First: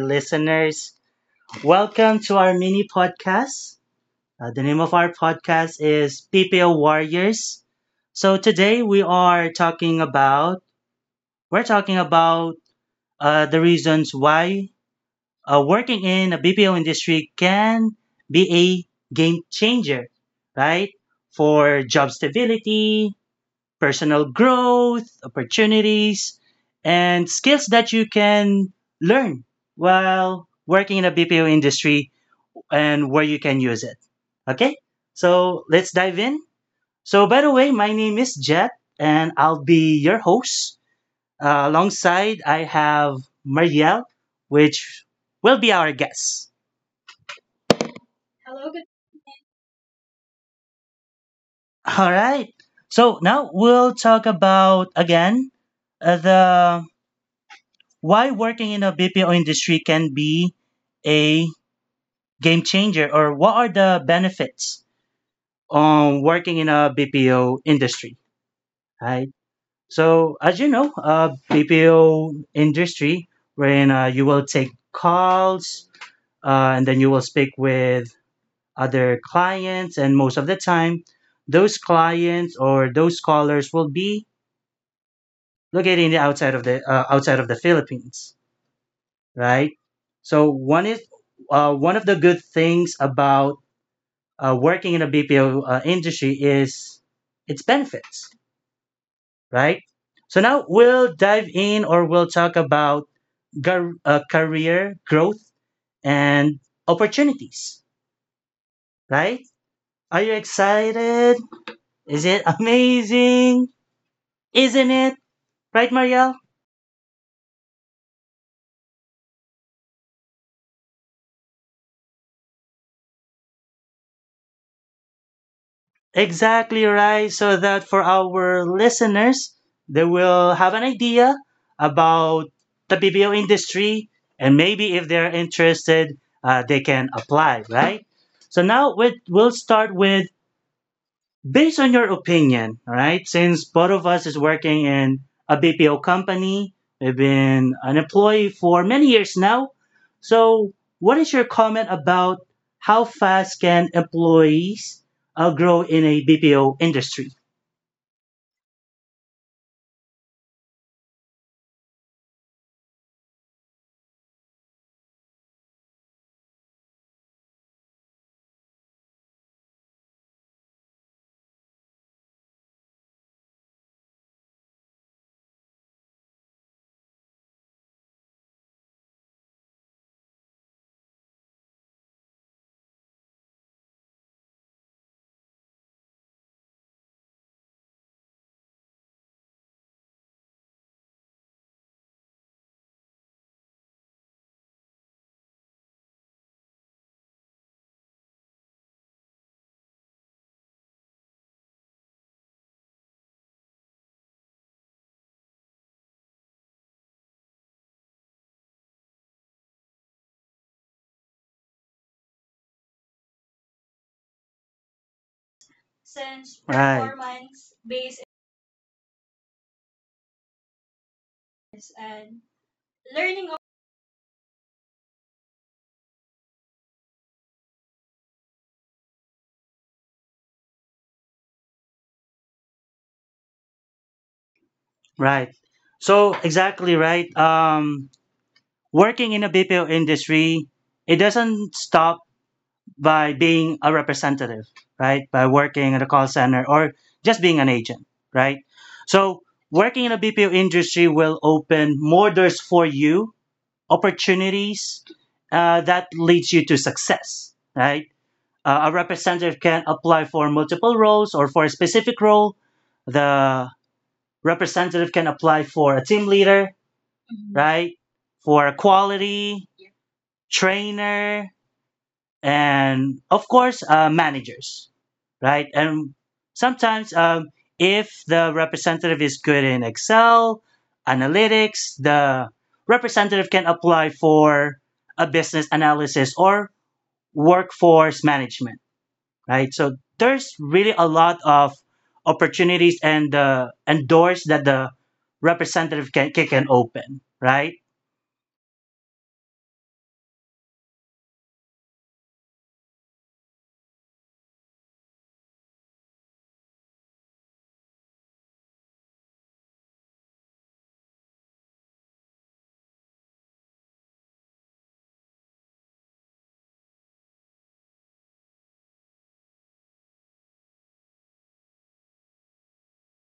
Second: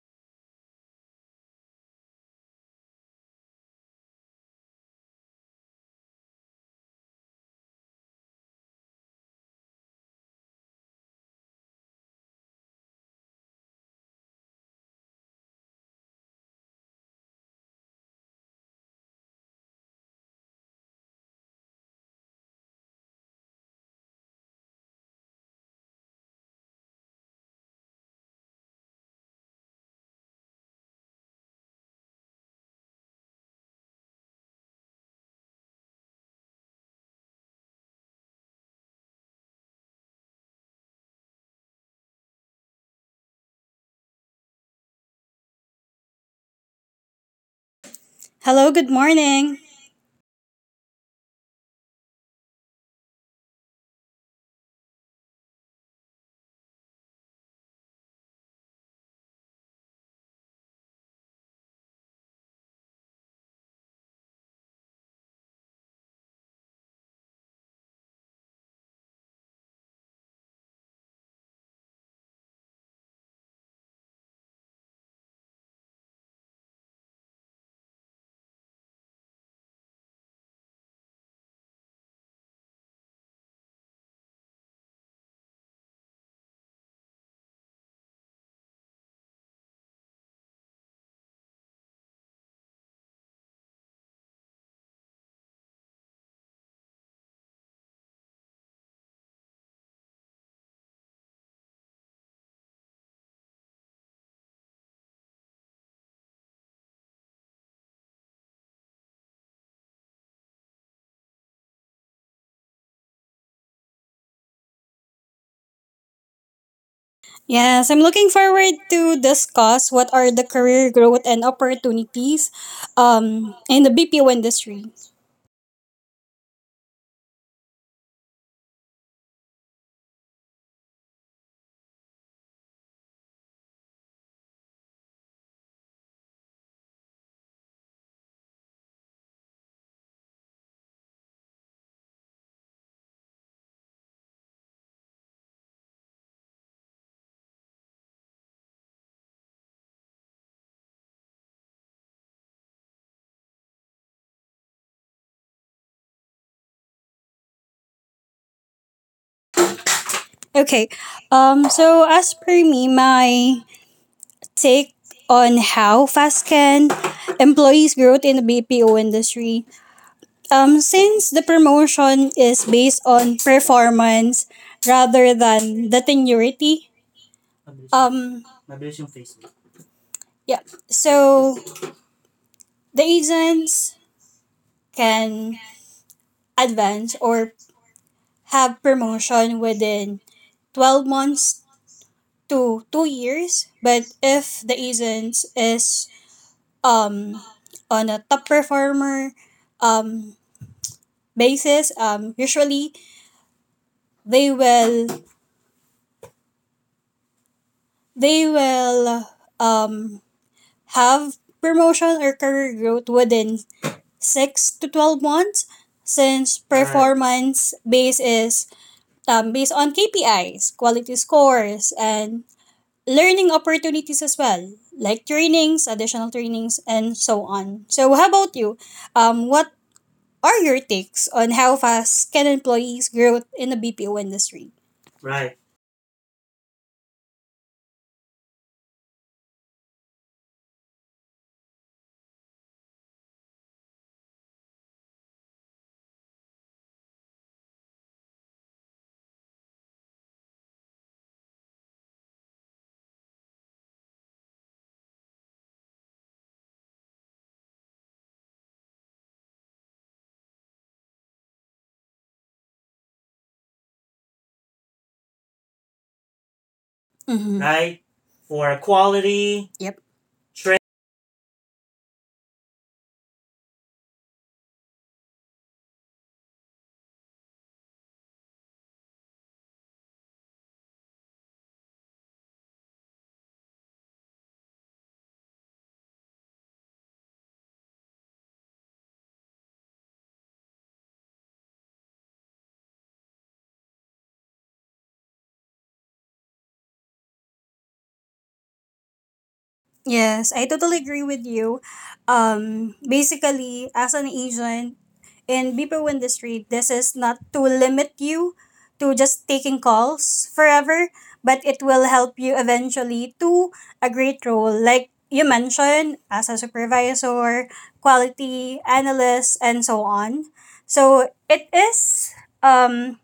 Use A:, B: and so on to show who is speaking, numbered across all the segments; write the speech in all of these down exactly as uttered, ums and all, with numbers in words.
A: listeners. Welcome to our mini podcast. Uh, the name of our podcast is P P O Warriors. So today we are talking about we're talking about uh, the reasons why uh, working in a B P O industry can be a game changer, right? For job stability, personal growth, opportunities, and skills that you can learn while working in a B P O industry and where you can use it. Okay, so let's dive in. So, by the way, my name is Jet, and I'll be your host. Uh, alongside, I have Marielle, which will be our guest.
B: Hello, good morning.
A: All right. So now we'll talk about again uh, the why working in a B P O industry can be a game changer or what are the benefits on working in a B P O industry, right? So as you know, uh, B P O industry wherein uh, you will take calls uh, and then you will speak with other clients, and most of the time those clients or those callers will be located in the outside of the uh, outside of the Philippines, right? So one is uh, one of the good things about uh, working in a B P O uh, industry is its benefits, right? So now we'll dive in or we'll talk about gar- uh, career growth and opportunities, right? Are you excited? Is it amazing? Isn't it? Right, Marielle?
B: Yes, I'm looking forward to discuss what are the career growth and opportunities um, in the B P O industry.
A: Exactly right. So that for our listeners, they will have an idea about the B P O industry, and maybe if they're interested, uh, they can apply, right? So now we- we'll start with, based on your opinion, all right? Since both of us is working in a B P O company, we've been an employee for many years now. So what is your comment about how fast can employees uh, grow in a B P O industry?
B: Okay, um, so as per me, my take on how fast can employees growth in the B P O industry. Um, since the promotion is based on performance rather than the tenuity, um, yeah. So the agents can advance or have promotion within 12 months to 2 years, but if the agent is um on a top performer um basis, um usually they will they will um have promotion or career growth within six to twelve months,
A: Since,
B: since, right,
A: right, performance
B: performance
A: based.
B: base is um, based on K P Is, quality scores, and learning opportunities as well, like trainings, additional trainings, and so on. So, how about you? Um, what are your takes on how fast can employees grow in the B P O industry?
A: Right.
B: Right.
A: So exactly right. Um, working in a B P O industry, it doesn't stop by being a representative, right? By working at a call center or just being an agent, right? So working in a B P O industry will open more doors for you, opportunities uh, that leads you to success, right? Uh, a representative can apply for multiple roles or for a specific role. The representative can apply for a team leader,
B: Mm-hmm.
A: right?
B: Right.
A: For a
B: For
A: quality
B: quality. Yep.
A: trainer, and of course, uh, managers, right? And sometimes, um, if the representative is good in Excel, analytics, the representative can apply for a business analysis or workforce management, right? So there's really a lot of opportunities and uh, and doors that the representative can can can open, right?
B: Yes, I totally agree with you. Um, basically, as an agent in B P O industry, this is not to limit you to just taking calls forever, but it will help you eventually to a great role. Like you mentioned, as a supervisor, quality analyst, and so on. So it is um,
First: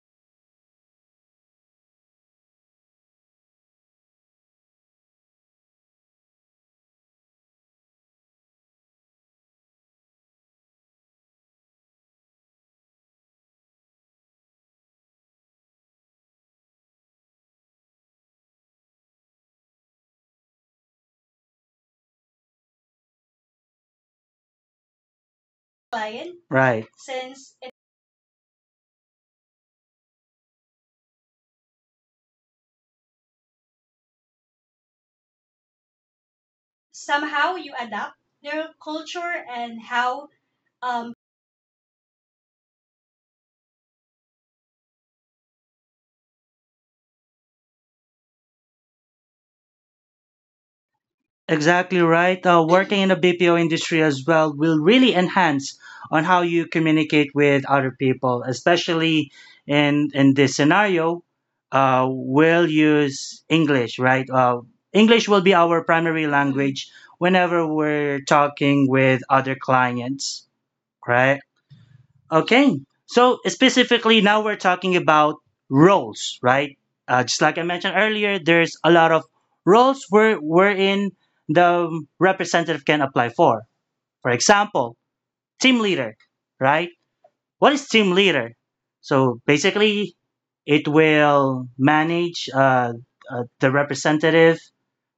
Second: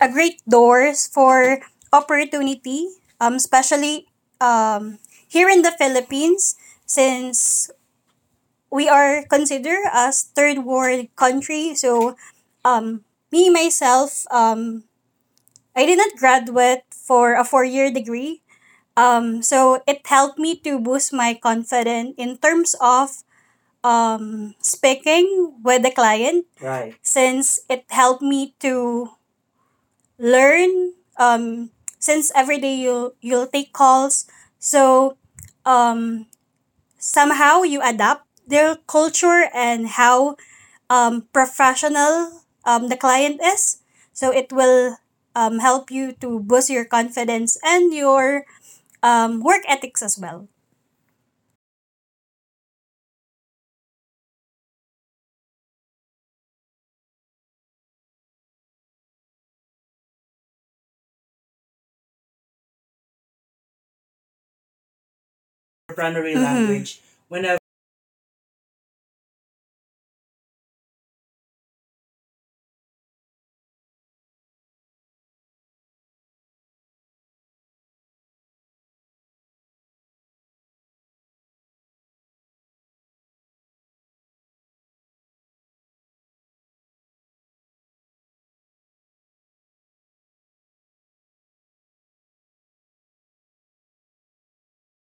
B: a great doors for opportunity, um, especially um, here in the Philippines, since we are considered as third world country. So, um, me myself, um, I did not graduate for a four year degree. Um, so it helped me to boost my confidence in terms of um, speaking with the client,
A: Right.
B: right, since it helped me to learn, um since every day you you'll take calls, so um somehow you adapt their culture and how um professional um the client is, so it will um help you to boost your confidence and your um work ethics as well.
A: Exactly right. Uh, working in the B P O industry as well will really enhance on how you communicate with other people, especially in in this scenario. Uh, we'll use English, right? Uh, English will be our primary
B: Primary, mhm,
A: language
B: language. Whenever.
A: whenever we're talking with other clients, right? Okay. So specifically, now we're talking about roles, right? Uh, just like I mentioned earlier, there's a lot of roles where wherein the representative can apply for. For example, team leader, right? What is team leader? So basically, it will manage uh, uh, the representative,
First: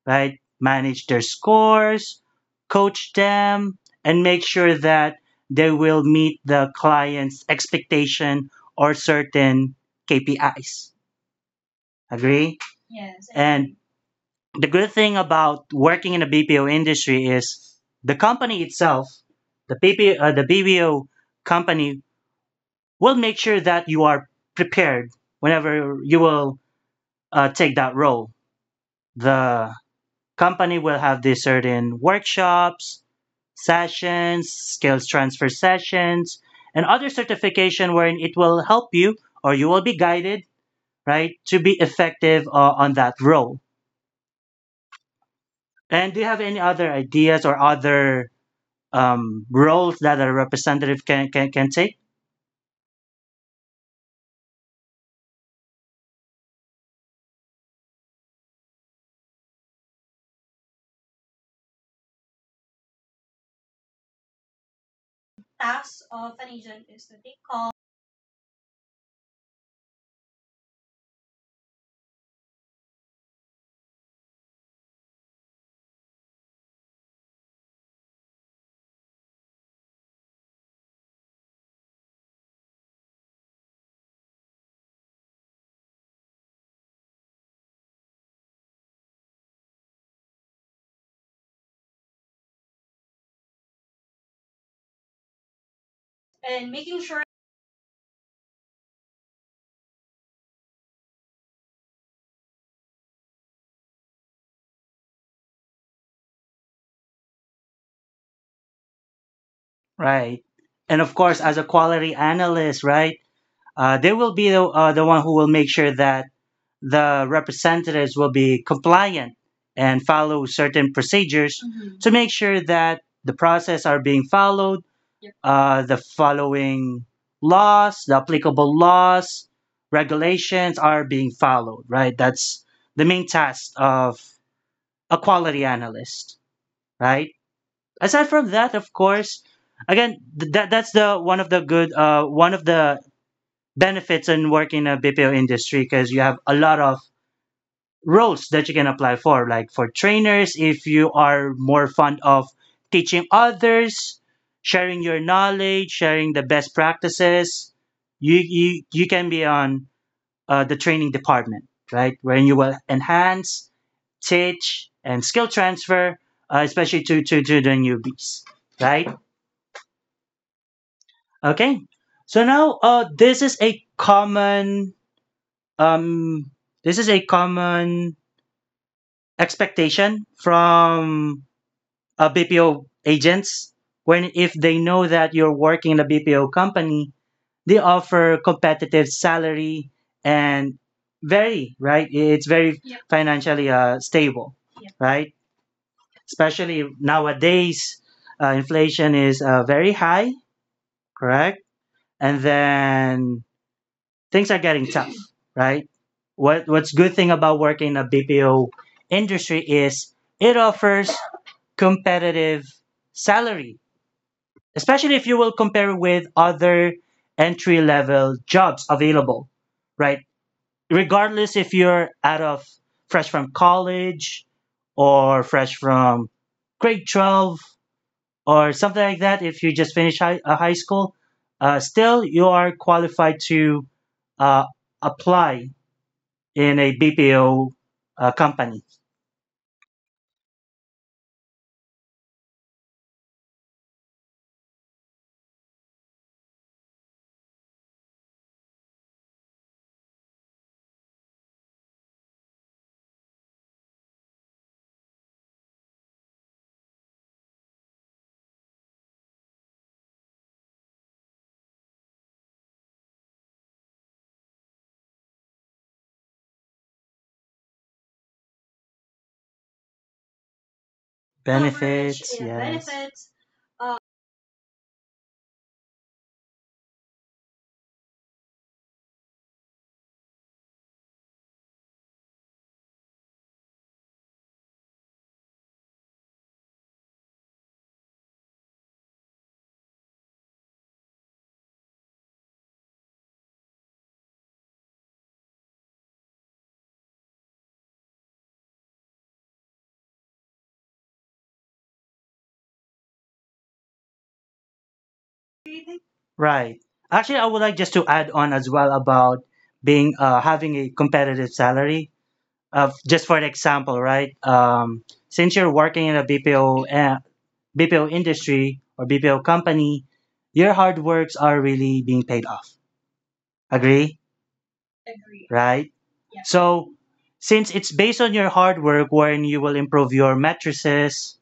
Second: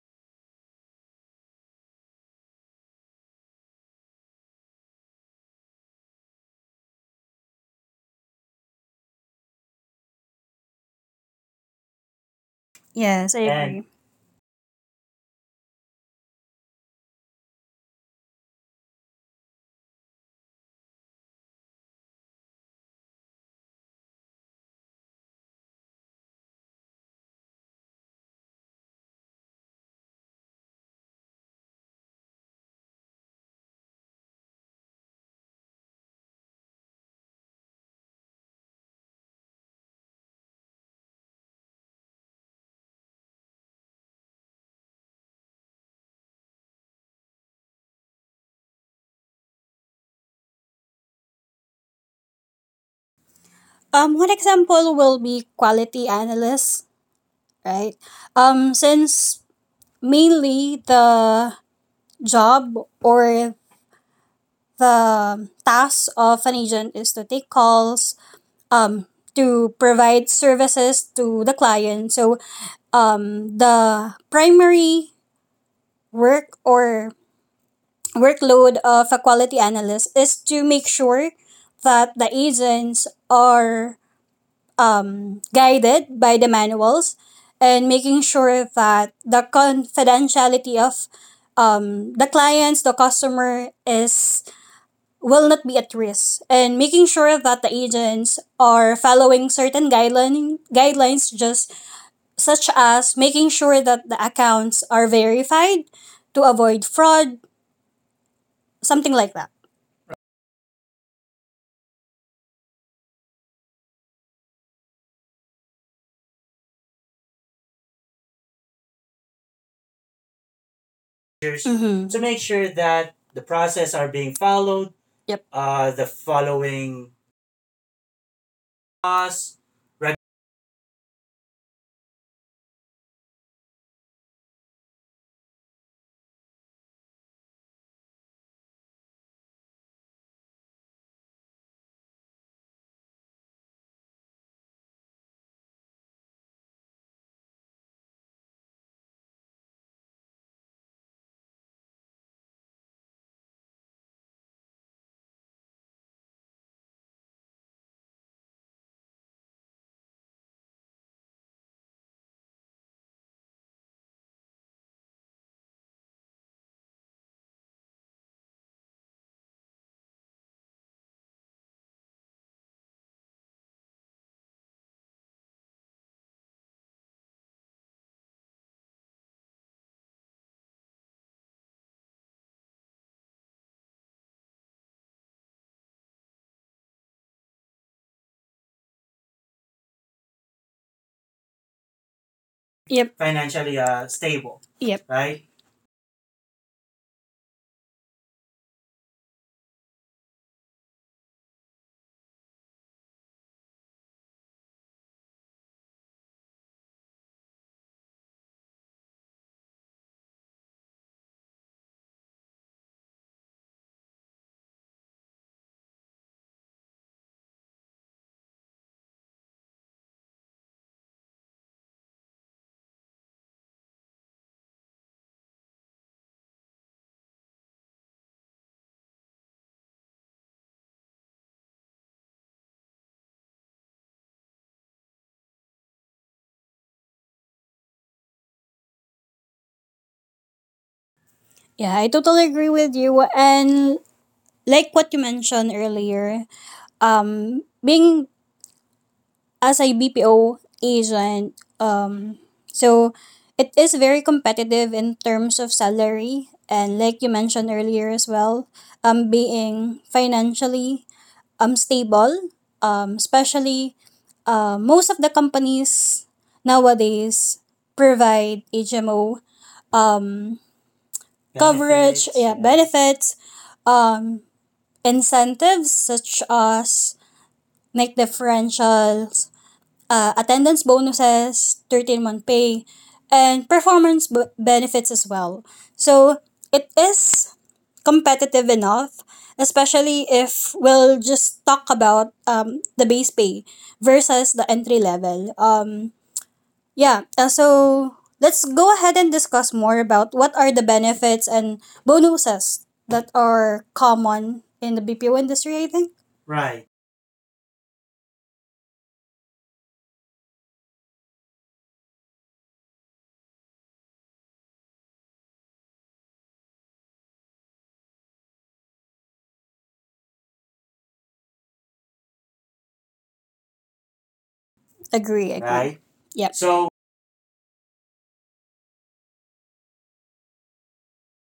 A: right? Manage their scores, coach them, and make sure that they will meet the client's expectation or certain K P Is. Agree? Yes.
B: Yes, I And- agree.
A: And
B: And
A: the good thing about working in the B P O industry is the company itself, the B P O, uh, the B P O company will make sure that you are prepared whenever you will uh, take that role. The company will have these certain workshops sessions, skills transfer sessions, and other certification wherein it will help you or you will be guided, right, to be effective uh, on that role. And do you have any other ideas or other um, roles that a representative can, can, can take?
B: Um, one example will be quality analysts, right? Um, since mainly the job or the task of an agent is to take calls, um, to provide services to the client. So, um, the primary work or workload of a quality analyst is to make sure that the agents are um, guided by the manuals, and making sure that the confidentiality of um, the clients, the customer is will not be at risk, and making sure that the agents are following certain guideline, guidelines, just such as making sure that the accounts are verified to avoid fraud, something like that.
A: Right. And of course, as a quality analyst, right, Uh, they will be the, uh, the one who will make sure that the representatives will be compliant and follow certain procedures, mhm, to
B: Mm-hmm. To
A: make
B: make
A: sure
B: sure
A: that
B: that
A: the
B: the
A: process
B: process
A: are
B: are
A: being
B: being
A: followed,
B: followed. Yep.
A: uh,
B: Uh,
A: the
B: the
A: following
B: following
A: laws, the applicable laws,
B: laws, reg-
A: regulations are being followed, right? That's the main task of a quality analyst, right? Aside from that, of course, again, th- that that's the one of the good, uh, one of the benefits in working in a B P O industry because you have a lot of roles that you can apply for, like for trainers. If you are more fond of teaching others, sharing your knowledge, sharing the best practices, you you, you can be on uh, the training department, right? Wherein you will enhance, teach, and skill transfer, uh, especially to, to, to the newbies, right? Okay. So now uh, this is a common Um, this is a common expectation from uh, B P O agents when, if they know that you're working in a B P O company, they offer competitive salary and very right. It's very
B: Yep.
A: financially
B: Financially,
A: uh,
B: uh,
A: stable,
B: stable. Yep.
A: right?
B: Right.
A: Especially nowadays, uh, inflation is uh, very high, correct? And then things are getting tough, right? what what's good thing about working in a B P O industry is it offers competitive salary, especially if you will compare with other entry level jobs available, right? Regardless if you're out of fresh from college or fresh from grade twelve or something like that, if you just finish high, uh, high school, uh, still you are qualified to uh, apply in a B P O uh, company.
B: Yeah, I totally agree with you. And like what you mentioned earlier, um, being as a B P O agent, um, so it is very competitive in terms of salary, and like you mentioned earlier as well, um, being financially um stable, um, especially uh, most of the companies nowadays provide H M O um
A: Coverage.
B: coverage, benefits,
A: Benefits,
B: yeah, yeah, benefits,
A: yes.
B: um, incentives such as like differentials, uh, attendance bonuses, thirteen month pay month pay, and performance b- benefits as well. So it is competitive enough, especially if we'll just talk about um, the base pay versus the entry level. Um, yeah, uh, so let's go ahead and discuss more about what are the benefits and bonuses that are common in the B P O industry, I think.
A: Right.
B: Right.
A: Actually, I would like just to add on as well about being uh, having a competitive salary. Uh, just for an example, right? Um, since you're working in a B P O uh, B P O industry or B P O company, your hard works are really being paid off. Agree?
B: Agree, agree. Right.
A: Right?
B: Yep. So
A: So, since it's based on your hard work, wherein you will improve your matrices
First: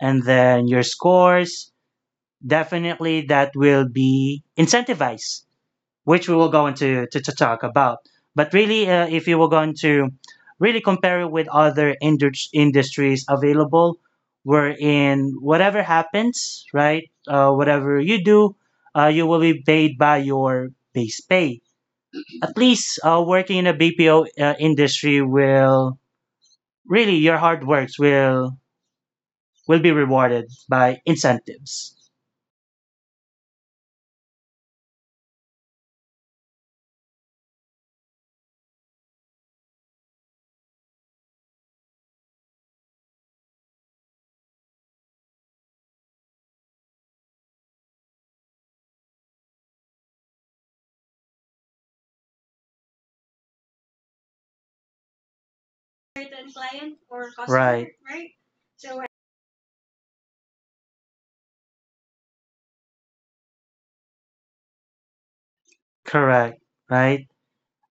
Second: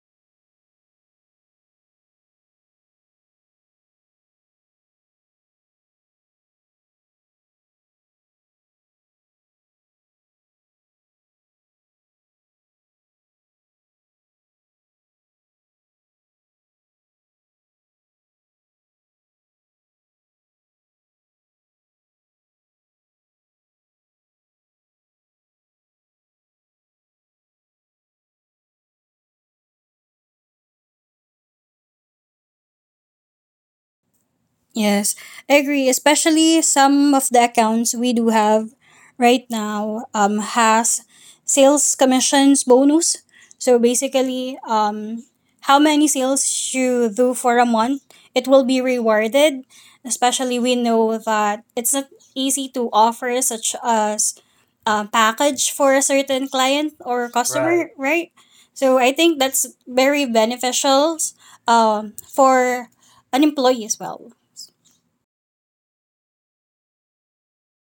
A: and then your scores, definitely that will be incentivized, which we will go into to, to, talk about. But really, uh, if you were going to really compare it with other indus- industries available, wherein whatever happens, right, uh, whatever you do, uh, you will be paid by your base pay. At least uh, working in a B P O uh, industry will really your hard works will will be rewarded by incentives.
B: yes, I agree. Especially some of the accounts we do have right now um, has sales commissions bonus. So basically, um, how many sales you do for a month, it will be rewarded. Especially we know that it's not easy to offer such as a package for a certain client, or, right,
A: Right.
B: customer, right? So I think that's very beneficial um, for an employee as well.
A: Correct, right?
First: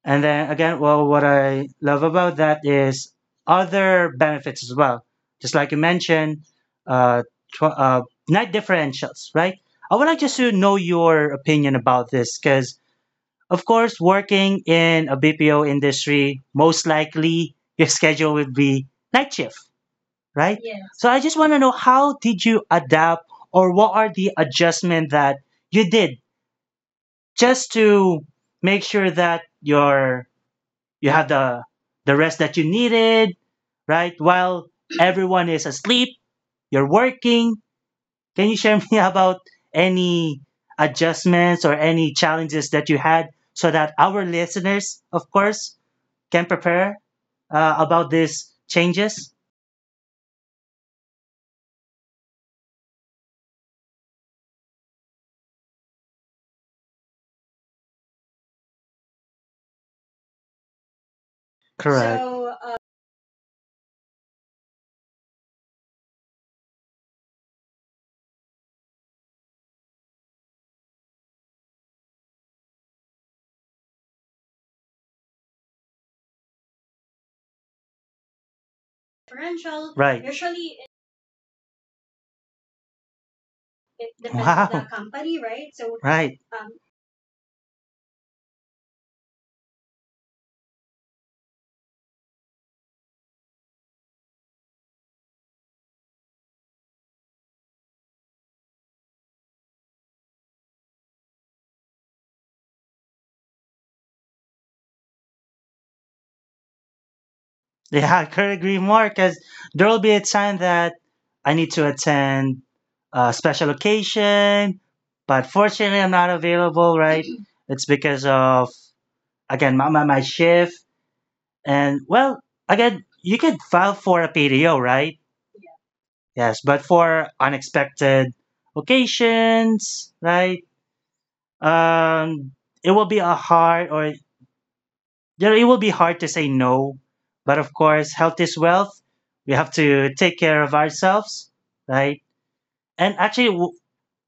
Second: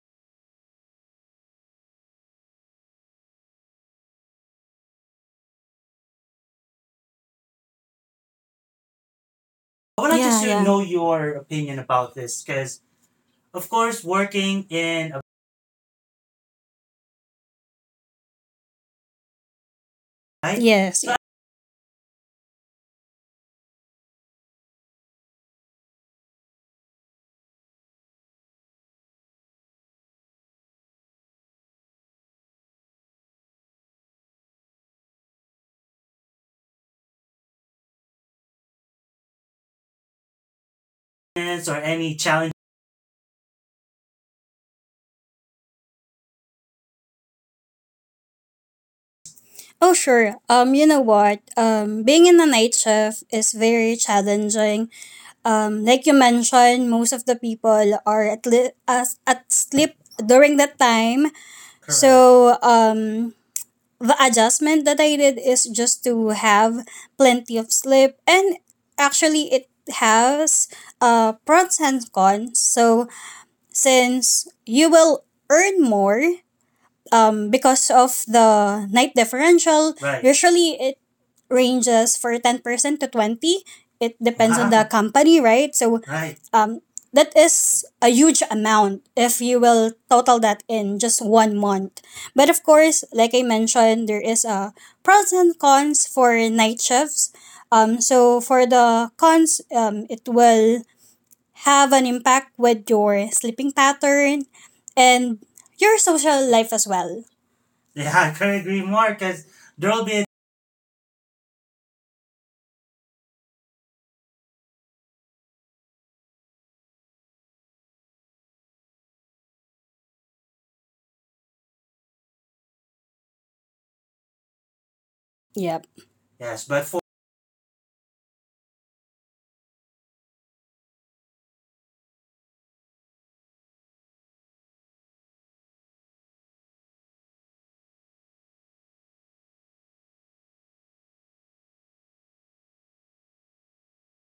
A: And then again, well, what I love about that is other benefits as well. Just like you mentioned, uh, tw- uh, night differentials, right? I
B: I
A: would like
B: wanted, yeah,
A: just
B: just to,
A: to
B: yeah,
A: know
B: know
A: your
B: your
A: opinion
B: opinion
A: about
B: about
A: this
B: this
A: because,
B: because,
A: of
B: of
A: course,
B: course,
A: working
B: working
A: in
B: in
A: a
B: a,
A: B P O industry, most likely your schedule would be night shift, right?
B: right?
A: Yes.
B: Yes,
A: So I just want to know how did you adapt or what are the adjustment that you did just to make sure that your you have the the rest that you needed, right? While everyone is asleep, you're working. Can you share me about any adjustments
B: business
A: or
B: or
A: any
B: any challenge.
A: challenges that you had so that our listeners, of course, can prepare uh, about these changes?
B: Oh, sure. Um, you know what? Um, being in a night shift is very challenging. Um, like you mentioned, most of the people are at li- as at sleep during that time. Correct.
A: Correct.
B: So um, the adjustment that I did is just to have plenty of sleep, and actually it has uh pros and cons. So since you will earn more um because of the night differential,
A: Right.
B: right, usually
A: It,
B: it ranges for ten percent to twenty. It depends on
A: wow.
B: the, wow, company, right? So,
A: Right.
B: right, um, that is a huge amount if you will total that in just one month. But of course, like I mentioned, there is a pros and cons for night shifts. Um, so for the cons, um, it will have an impact with your sleeping pattern and your social life as well. Yeah,
A: Yeah, I
B: I
A: could
B: couldn't
A: agree
B: agree
A: more
B: more
A: because
B: because
A: there
B: there
A: will
B: will
A: be a
B: be a,
A: time that I need to attend a special occasion, but fortunately, I'm not available, right? It's because of, again, my, my, my shift. And, well, again, you could file for a P D O, right?
B: yep.
A: Yes,
B: Yes, but
A: but
B: for
A: for unexpected occasions, right? Um, it will be a hard or there it will be hard to say no, but of course, health is wealth. We have to take care of ourselves, right? And actually, w-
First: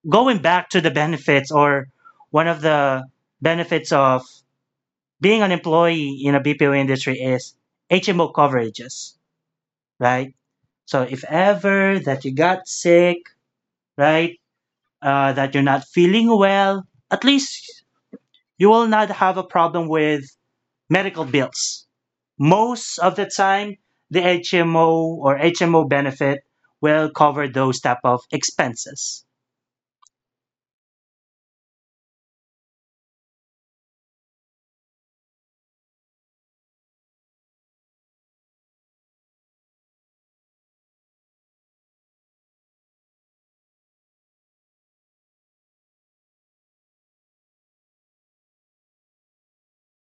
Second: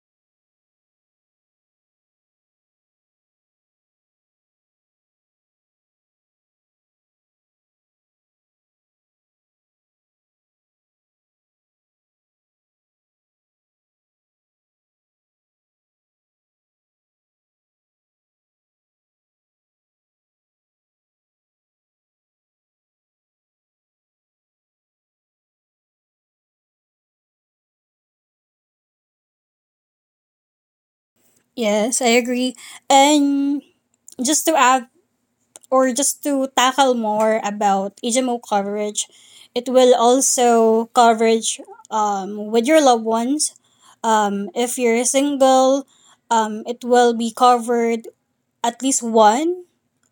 A: going back to the benefits or one of the benefits of being an employee in a B P O industry is H M O coverages, right? So if ever that you got sick, right, uh, that you're not feeling well, at least you will not have a problem with medical bills. Most of the time, the H M O or H M O benefit will cover those type of expenses.
B: yes, I agree. And just to add, or just to tackle more about H M O coverage, it will also coverage um, with your loved ones. Um, if you're single, um, it will be covered at least one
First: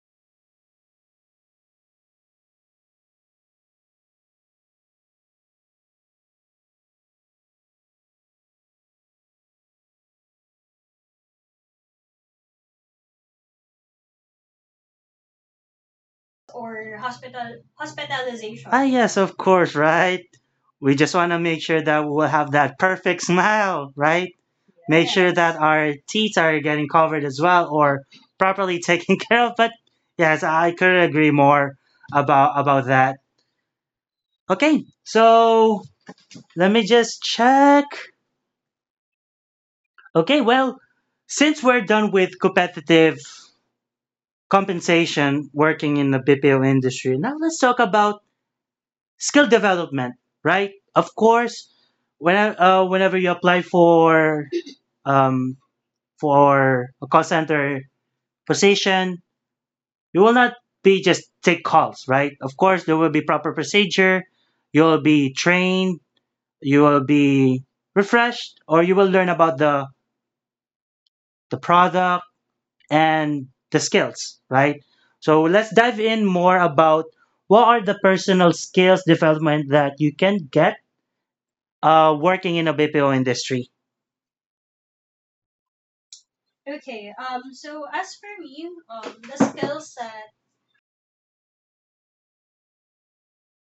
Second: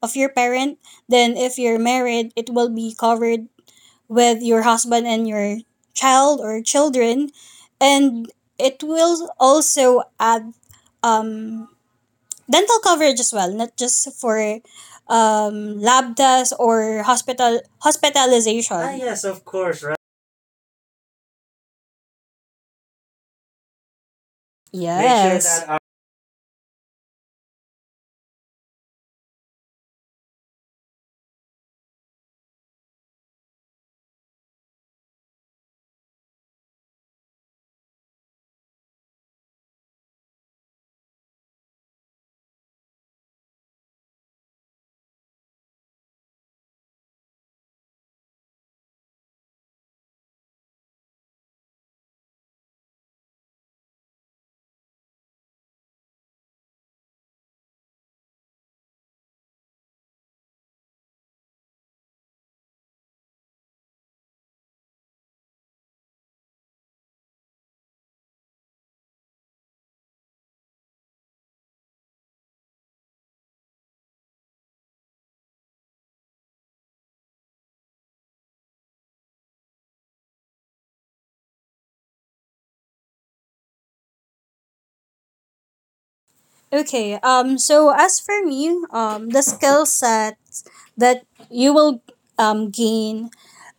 B: of your parent. Then if you're married, it will be covered with your husband and your child or children. And it will also add um, dental coverage as well, not just for um, lab tests or hospital hospitalization.
A: Ah,
B: Ah, hospitalization,
A: yes,
B: yes,
A: of
B: of
A: course,
B: course, right?
A: right? We just want to make sure that we'll have that perfect smile, right?
B: Make sure,
A: Make sure that
B: yes, that our
A: our teeth are getting covered as well or properly taken care of. But yes, I couldn't agree more about about that. Okay, so let me just check. Okay, well, since we're done with competitive compensation working in the B P O industry. Now let's talk about skill development, right? Of course, when, uh, whenever you apply for um, for a call center position, you will not be just take calls, right? Of course, there will be proper procedure. You will be trained. You will be refreshed, or you will learn about the the product and the skills, right? So let's dive in more about what are the personal skills development that you can get uh, working in a B P O industry.
B: okay. Um. So as for me, um, the skill set that you will um, gain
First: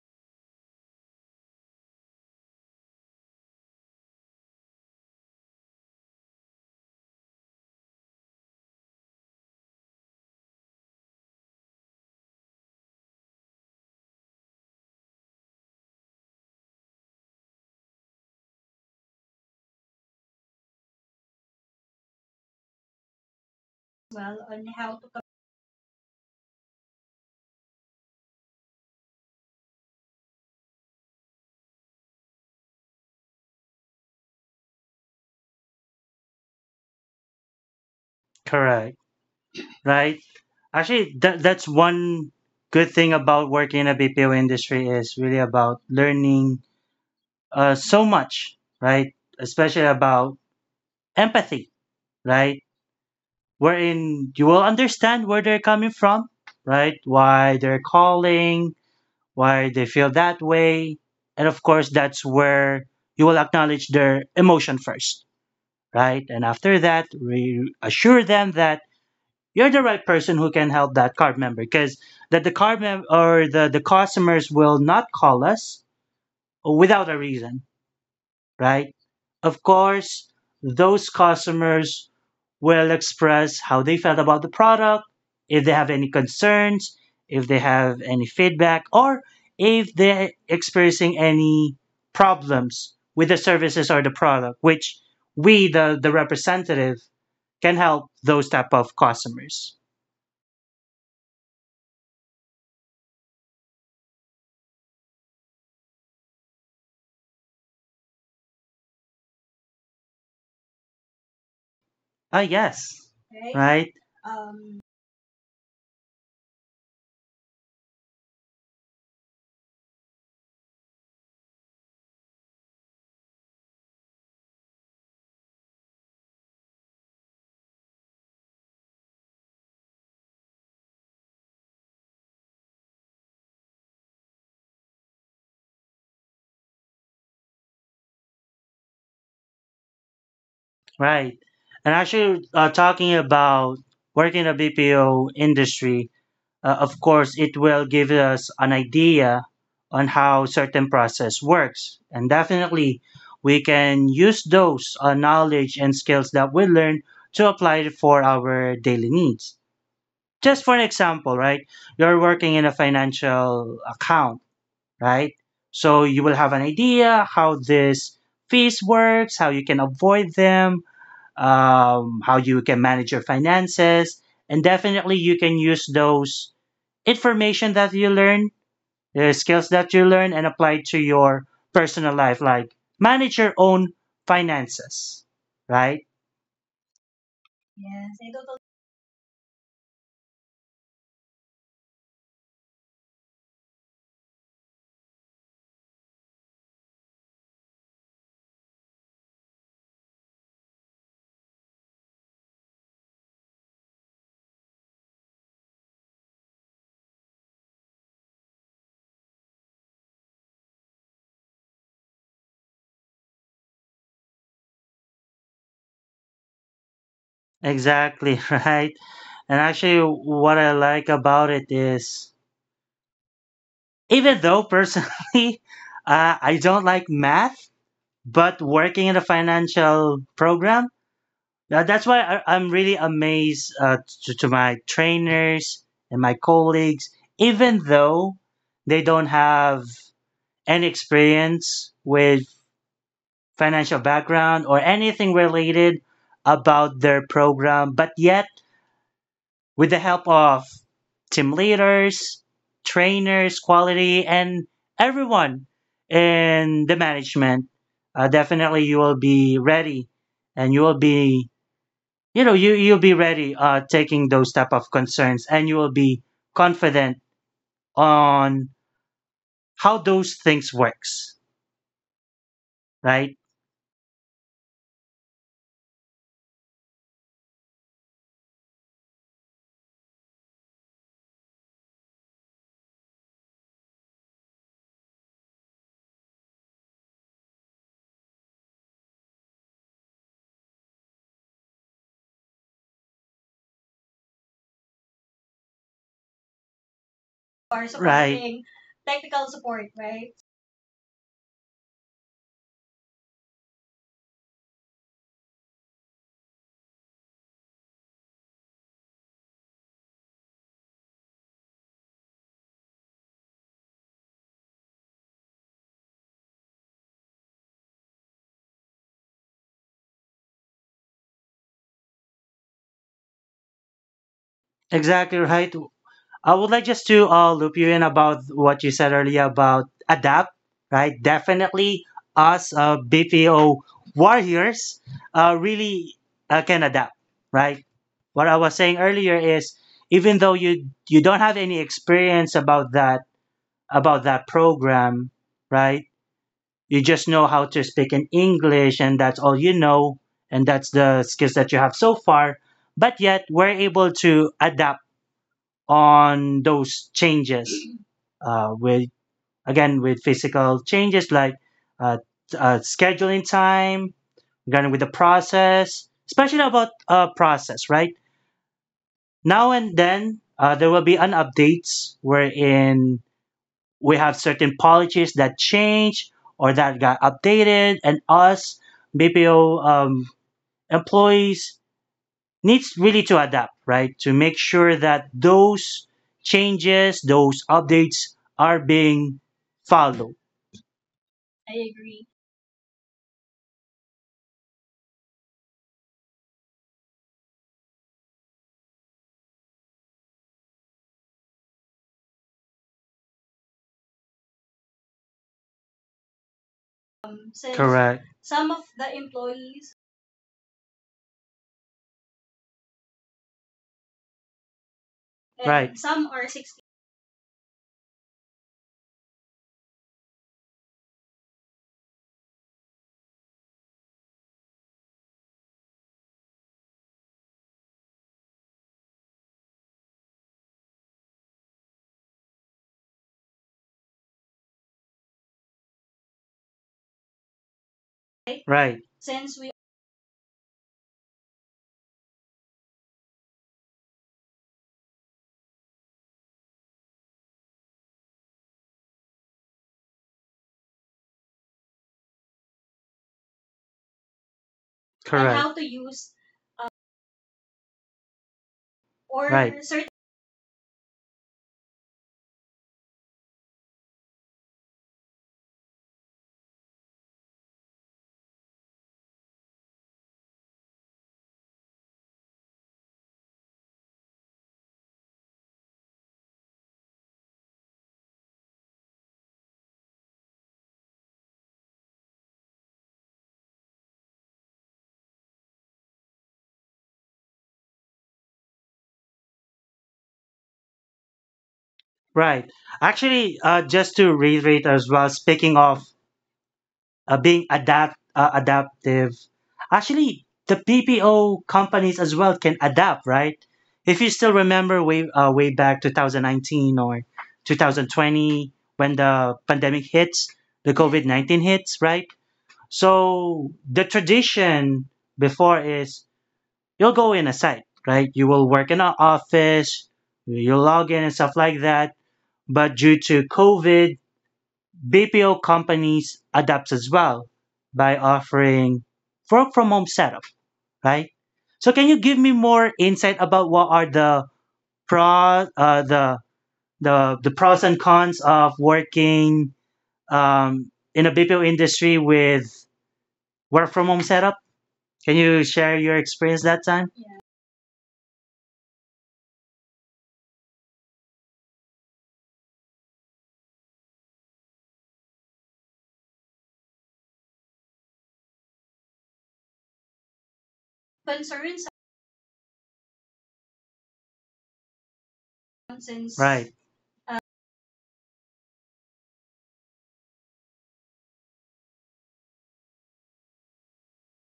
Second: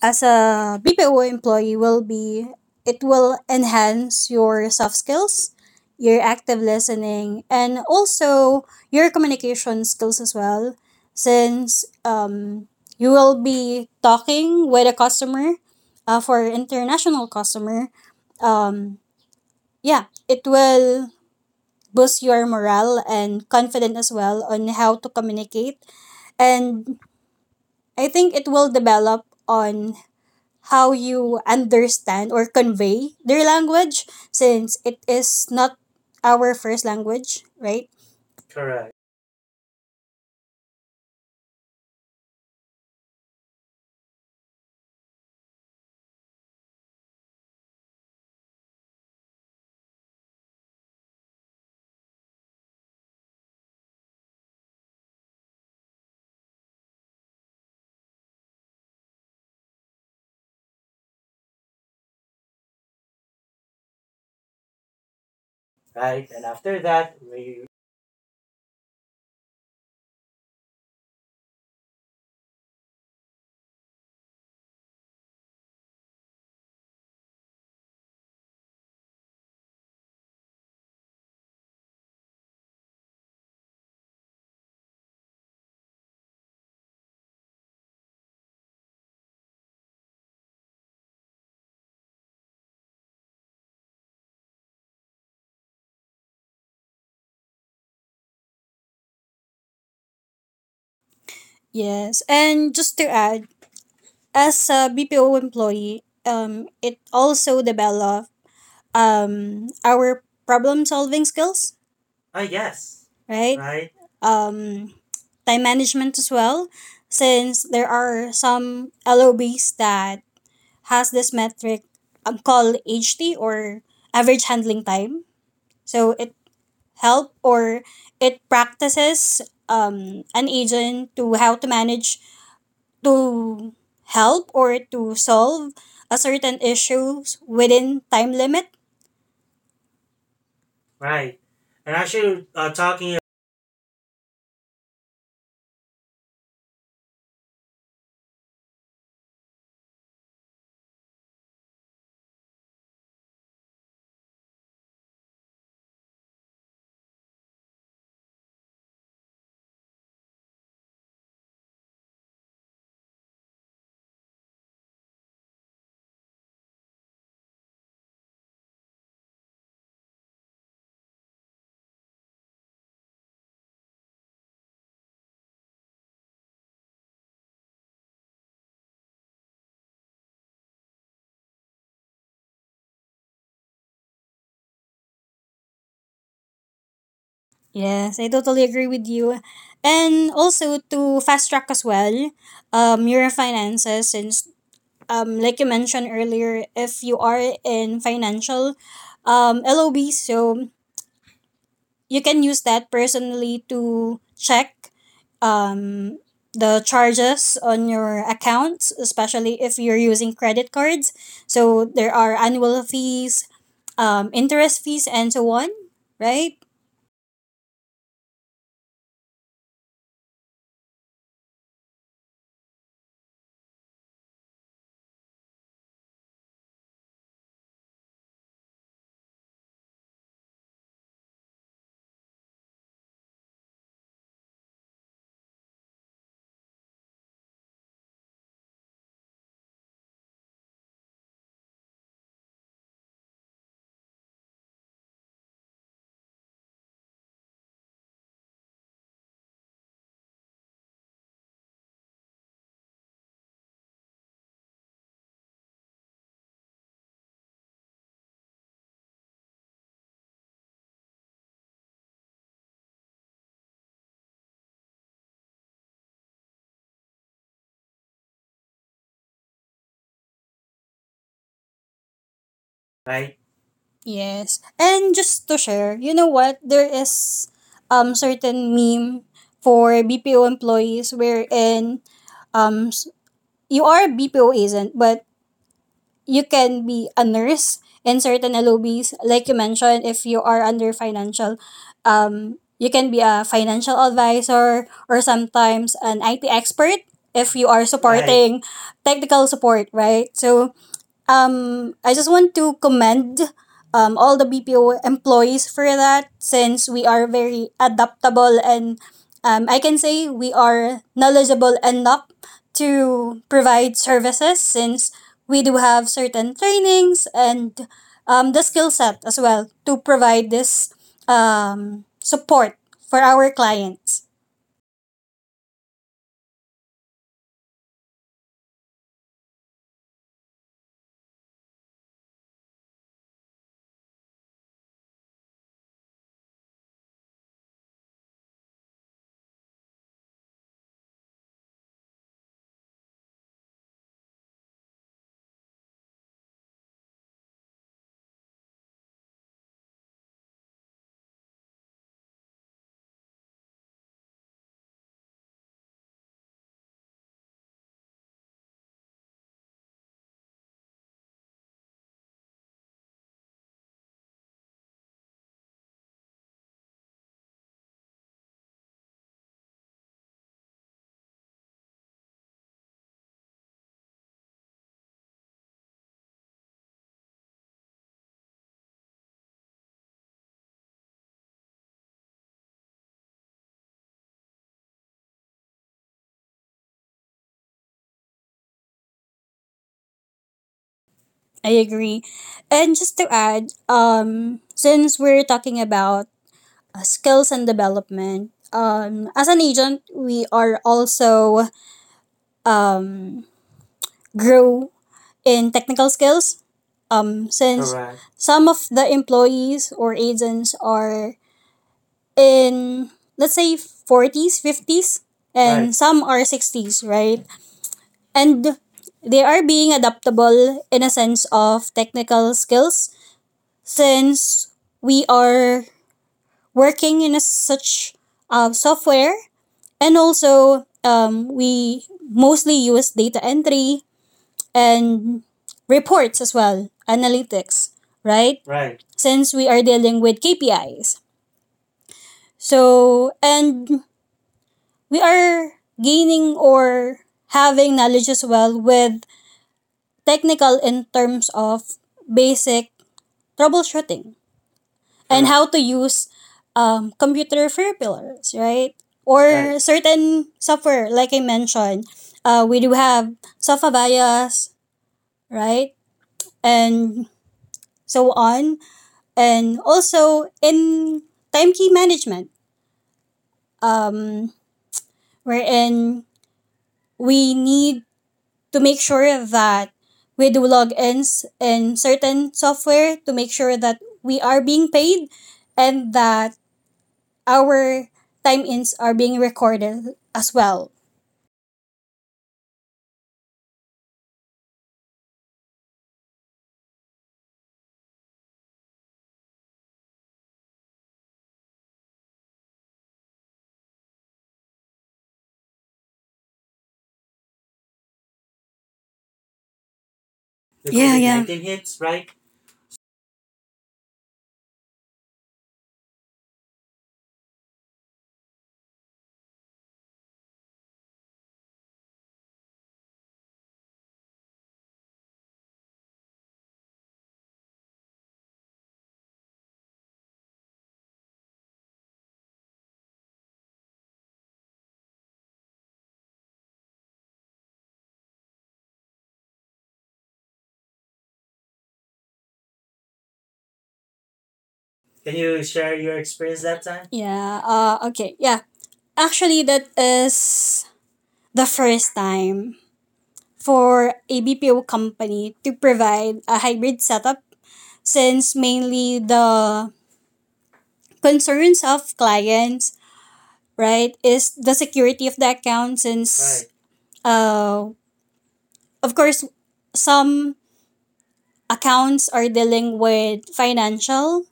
B: as a B P O employee will be it will enhance your soft skills, your active listening, and also your communication skills as well, since um, you will be talking with a customer, uh, for international customer. Um, yeah, it will boost your morale and confidence as well on how to communicate, and I think it will develop on how you understand or convey their language since it is not our first language, right?
A: Correct.
B: Correct.
A: Right. Actually, that that's one good thing about working in a B P O industry is really about learning uh, so much, right? Especially about empathy, right? Wherein you will understand where they're coming from, right? Why they're calling, why they feel that way. And of course, that's where you will acknowledge their emotion first, right?
B: Right?
A: And
B: And
A: after
B: after
A: that,
B: that, we
A: reassure them that you're the right person who can help that card member because that the card mem- or the, the customers will not call us without a reason, right? Of course, those customers will express how they felt about the product, if they have any concerns, if they have any feedback, or if they're experiencing any problems with the services or the product, which we, the, the representative, can help those type of customers.
B: yes. And just to add, as a B P O employee, um, it also develop um, our problem solving skills.
A: Oh,
B: Ah,
A: yes.
B: yes, right?
A: Right,
B: Right? um, time management as well, since there are some L O Bs that has this metric um, called H T or average handling time. So it help or it practices um, an agent to how to manage to help or to solve a certain issues within time limit.
A: right.
B: Right.
A: And
B: And
A: actually,
B: actually,
A: uh,
B: uh,
A: talking
B: talking.
A: about working in the B P O industry, uh, of course, it will give us an idea on how certain process works. And definitely, we can use those uh, knowledge and skills that we learn to apply it for our daily needs. Just for an example, right? You're working in a financial account, right? So you will have an idea how this fees works, how you can avoid them, um, how you can manage your finances, and definitely you can use those information that you learn, the skills that you learn, and apply to your personal life, like manage your own finances, right?
B: Yes, I totally agree with you, and also to fast track as well um, your finances since, um, like you mentioned earlier, if you are in financial, um, L O B, so you can use that personally to check um, the charges on your accounts, especially if you're using credit cards. So there are annual fees, um, interest fees, and so on, right?
A: Exactly, right? And actually, what I like about it is, even though personally, uh, I don't like math, but working in a financial program, uh, that's why I, i'm really amazed uh, to, to my trainers and my colleagues, even though they don't have any experience with financial background or anything related about their program, but yet with the help of team leaders, trainers, quality, and everyone in the management, uh, definitely you will be ready and you will be, you know, you, you'll be ready uh, taking those type of concerns, and you will be confident on how those things works, right?
B: Right? Yes. And just to share, you know what? There is um certain meme for B P O employees wherein um you are a B P O agent, but you can be a nurse in certain L O Bs. Like you mentioned, if you are under financial, um, you can be a financial advisor, or sometimes an I T expert if you
A: Right.
B: are
A: Something.
B: supporting technical support, right? So um, I just want to commend um, all the B P O employees for that, since we are very adaptable, and um, I can say we are knowledgeable enough to provide services since we do have certain trainings, and um, the skill set as well to provide this um, support for our clients.
A: Exactly right. I would like just to uh, loop you in about what you said earlier about adapt, right? Definitely, us uh, B P O warriors uh, really uh, can adapt, right? What I was saying earlier is, even though you you don't have any experience about that, about that program, right? You just know how to speak in English, and that's all you know, and that's the skills that you have so far. But yet, we're able to adapt on those changes, uh, with, again, with physical changes like uh, uh, scheduling time, again with the process, especially about uh, process, right? Now and then, uh, there will be an updates wherein we have certain policies that change or that got updated, and us B P O, um, employees needs really to adapt, right? To make sure that those changes, those updates are being followed,
B: I agree. And just to add, um, since we're talking about uh, skills and development. Um, as an agent, we are also um, grow in technical skills. Um, since,
A: correct,
B: correct, some of the employees or agents are in, let's say, forties, fifties,
A: right,
B: and, right, some are sixties, right, and they are being adaptable in a sense of technical skills since we are working in a such, uh, software. And also, um, we mostly use data entry and reports as well, analytics, right?
A: right, and
B: Right. Since we are dealing with K P Is. So, and we are gaining or having knowledge as well with technical in terms of basic troubleshooting. And how
A: correct,
B: to
A: and
B: use um, computer fibrillars, right? Or,
A: right.
B: right, certain software, like I mentioned, uh, we do have software bias, right? And so on. And also in time key management, um, wherein we need to make sure that we do logins in certain software to make sure that we are being paid, and that our time ins are being recorded as well.
A: Right. Actually, uh, just to reiterate as well, speaking of uh, being adapt uh, adaptive, actually the P P O companies as well can adapt, right? If you still remember way uh, way back twenty nineteen or two thousand twenty, when the pandemic hits, the yeah
B: The, yeah,
A: COVID nineteen
B: COVID nineteen, yeah,
A: hits,
B: hits,
A: right?
B: right?
A: So the tradition before is, you'll go in a site, right? You will work in an office, you log in and stuff like that. But due to COVID, B P O companies adapt as well by offering work from home setup, right? So can you give me more insight about what are the pros, uh, the the the pros and cons of working um, in a B P O industry with work from home setup? Can
B: Can
A: you
B: you
A: share
B: share
A: your
B: your
A: experience
B: experience
A: that
B: that
A: time?
B: time? Yeah, uh, okay. Yeah. Actually, that is the first time for A B P O company to provide a hybrid setup since mainly the concerns of clients, right, is the security of the account
A: Right.
B: since, right, uh, of course, some accounts are dealing with financial,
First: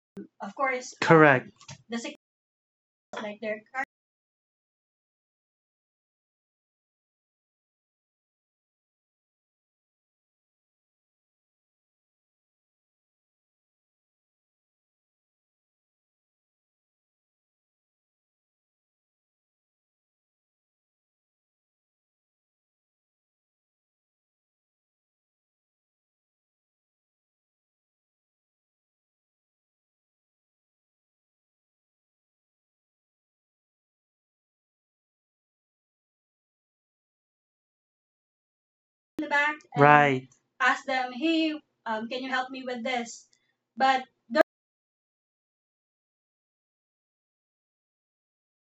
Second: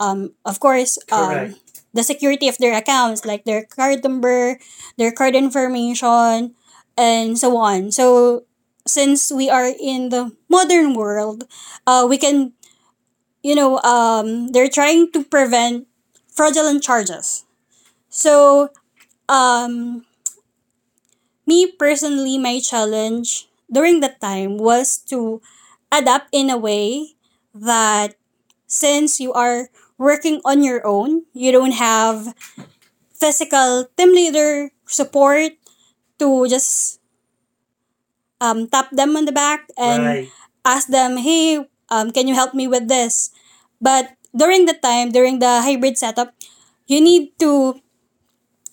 B: um of course, um
A: Correct.
B: correct. The security of their accounts, like their card number, their card information, and so on. So since we are in the modern world, uh we can you know um they're trying to prevent fraudulent charges. So um me personally, my challenge during that time was to adapt in a way that since you are working on your own, you don't have physical team leader support to just um, tap them on
A: The
B: the
A: back.
B: back
A: And
B: and right.
A: right.
B: Ask them, hey, um, can you help me with this? But during the time, during the hybrid setup, you need to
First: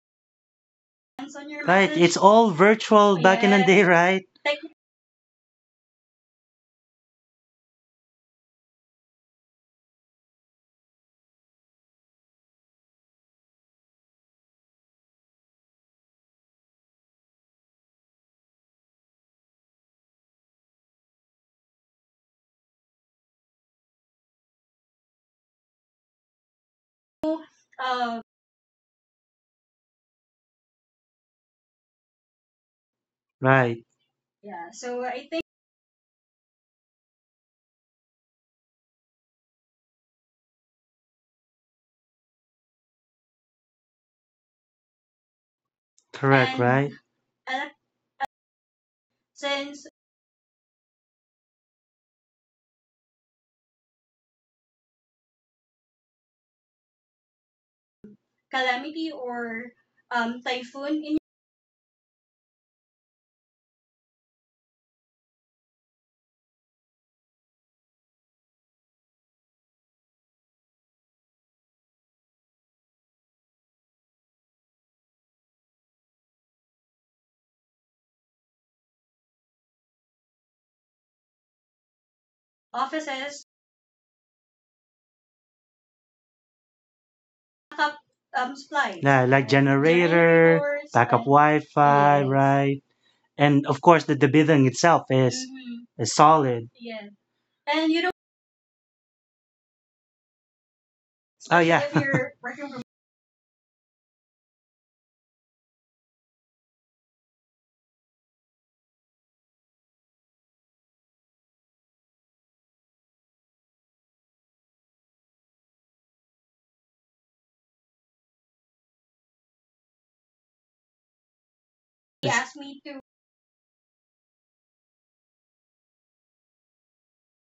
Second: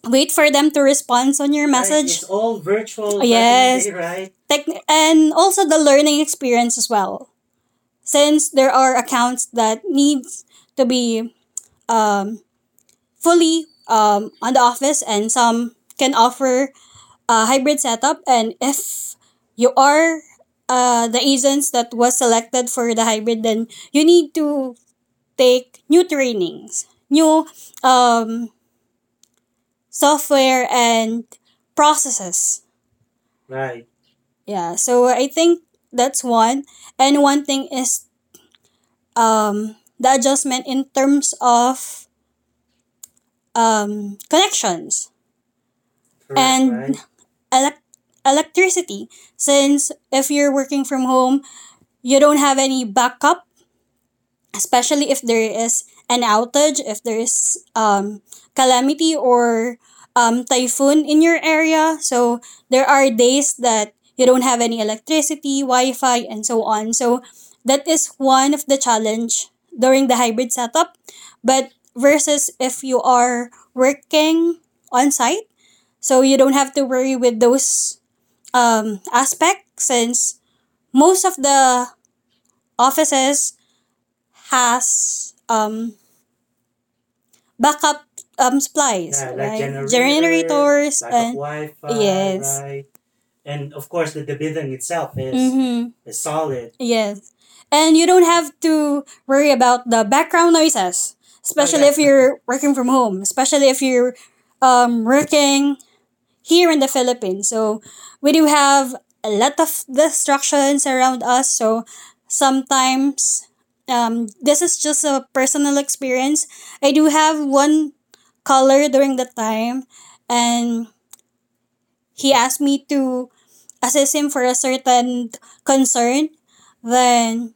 B: wait for them to respond
A: Hands on
B: on
A: your
B: your, right,
A: right. Message. It's
B: message. Right. It's
A: all
B: all
A: virtual, oh,
B: virtual.
A: back, yeah, in the day,
B: Yes. Day,
A: right?
B: right. Techn- and also the learning experience as well. Since there are accounts that needs to be um, fully um, on the office, and some can offer a hybrid setup. And if you are uh, the agents that was selected for the hybrid, then you need to take new trainings, new um, software and processes.
A: Right.
B: Right. yeah so i think that's one. And one thing is um, the adjustment in terms of um, connections. Correct.
A: Correct, and,
B: And
A: right?
B: right. elec- Electricity. Since if you're working from home, you don't have any backup, especially if there is an outage, if there is um, calamity or um, typhoon in your area. So there are days that you don't have any electricity, Wi-Fi, and so on. So that is one of the challenge during the hybrid setup. But versus if you are working on site, so you don't have to worry with those um, aspect, since most of the offices has um, backup
A: Um,
B: um,
A: supplies. Yeah,
B: supplies. Yeah, like
A: like
B: like generators,
A: generator,
B: generators lack
A: backup
B: and Wi-Fi,
A: Wi-Fi, yes,
B: yes,
A: right?
B: right?
A: And
B: And
A: of
B: of
A: course, the,
B: course,
A: the
B: the, the
A: building
B: building
A: itself
B: itself
A: is
B: is, mm-hmm,
A: mm-hmm, is
B: is
A: solid.
B: solid. Yes. And you don't have to worry about the background noises,
A: Especially, oh yeah,
B: especially, oh,
A: if
B: yeah, if
A: you're
B: you're
A: working
B: working
A: from—
B: from home, especially if you're um, working here in the Philippines. So we do have a lot of distractions around us. So sometimes um, this is just a personal experience. I do have one caller during the time, and he asked me to assist him for a certain concern. Then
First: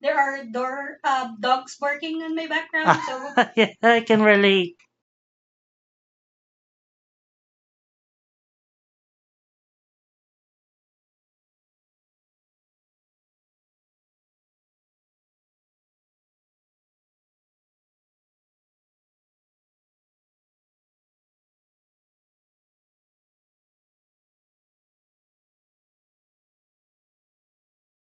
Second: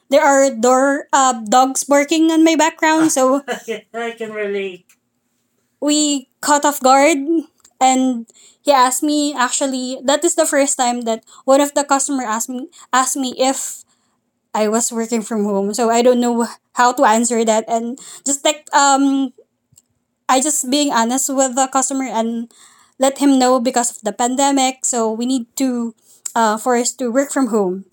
A: There
B: there
A: are
B: are
A: door
B: door
A: uh,
B: uh,
A: dogs
B: dogs
A: barking
B: barking
A: in
B: on
A: my
B: my
A: background,
B: background. So
A: so. Yeah, I
B: I
A: can
B: can
A: relate.
B: relate. We caught off guard, and he asked me, actually that is the first time that one of the customer asked me, asked me if I was working from home. So I don't know how to answer that, and just like um I just being honest with the customer and let him know because of the pandemic. So we need to uh, for us to work from home.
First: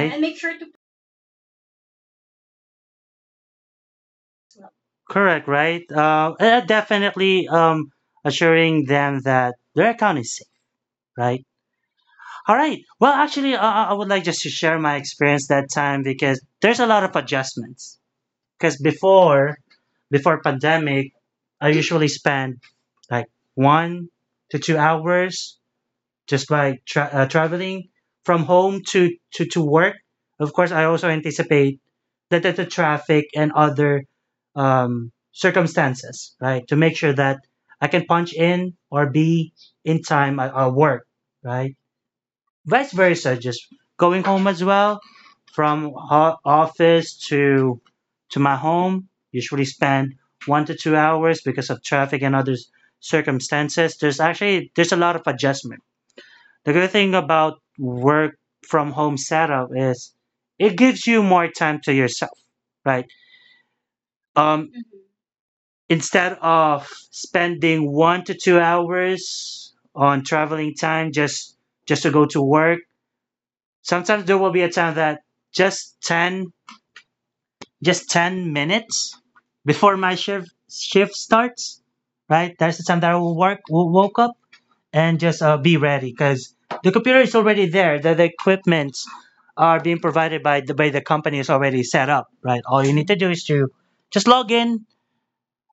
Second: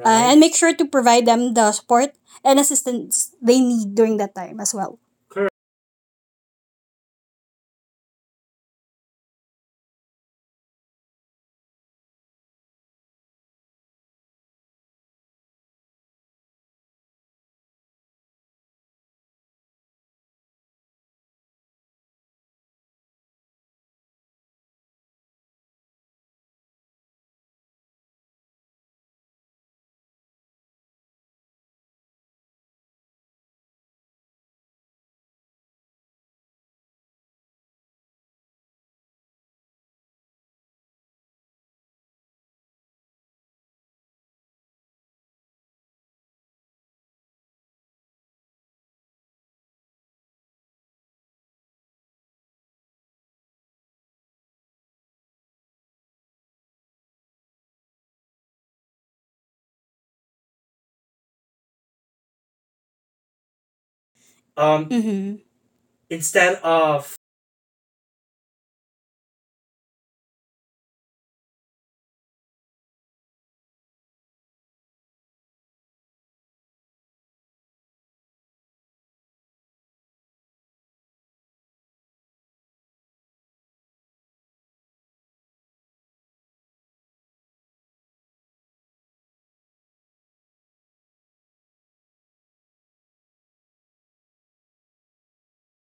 B: uh,
A: Uh, And
B: Right.
A: make
B: And make
A: sure to.
B: sure to provide them the support and assistance they need during that time as well.
A: Correct,
B: Correct.
A: right? Uh, uh, definitely, um, assuring them that their account is safe, right? All right. Well, actually, uh, I I would like just to share my experience that time, because there's a lot of adjustments. Because before, before pandemic, I usually spend like one to two hours just by tra- uh, traveling from home to, to to work. Of course, I also anticipate that the, the traffic and other um, circumstances, right, to make sure that I can punch in or be in time at, at work, right, vice versa, just going home as well from ho- office to to my home. Usually spend one to two hours because of traffic and other s- circumstances. There's actually there's a lot of adjustment. The good thing about work from home setup is it gives you more time to yourself, right? Um,
B: Um, Mm-hmm.
A: Instead
B: Instead
A: of
B: of
A: spending one to two hours on traveling time just just to go to work. Sometimes there will be a time that just ten, just ten minutes before my shift shift starts, right? That's the time that I will work, will woke up and just uh, be ready, because the computer is already there. The, the equipment are being provided by the by the company is already set up, right? All you need to do is to just log in,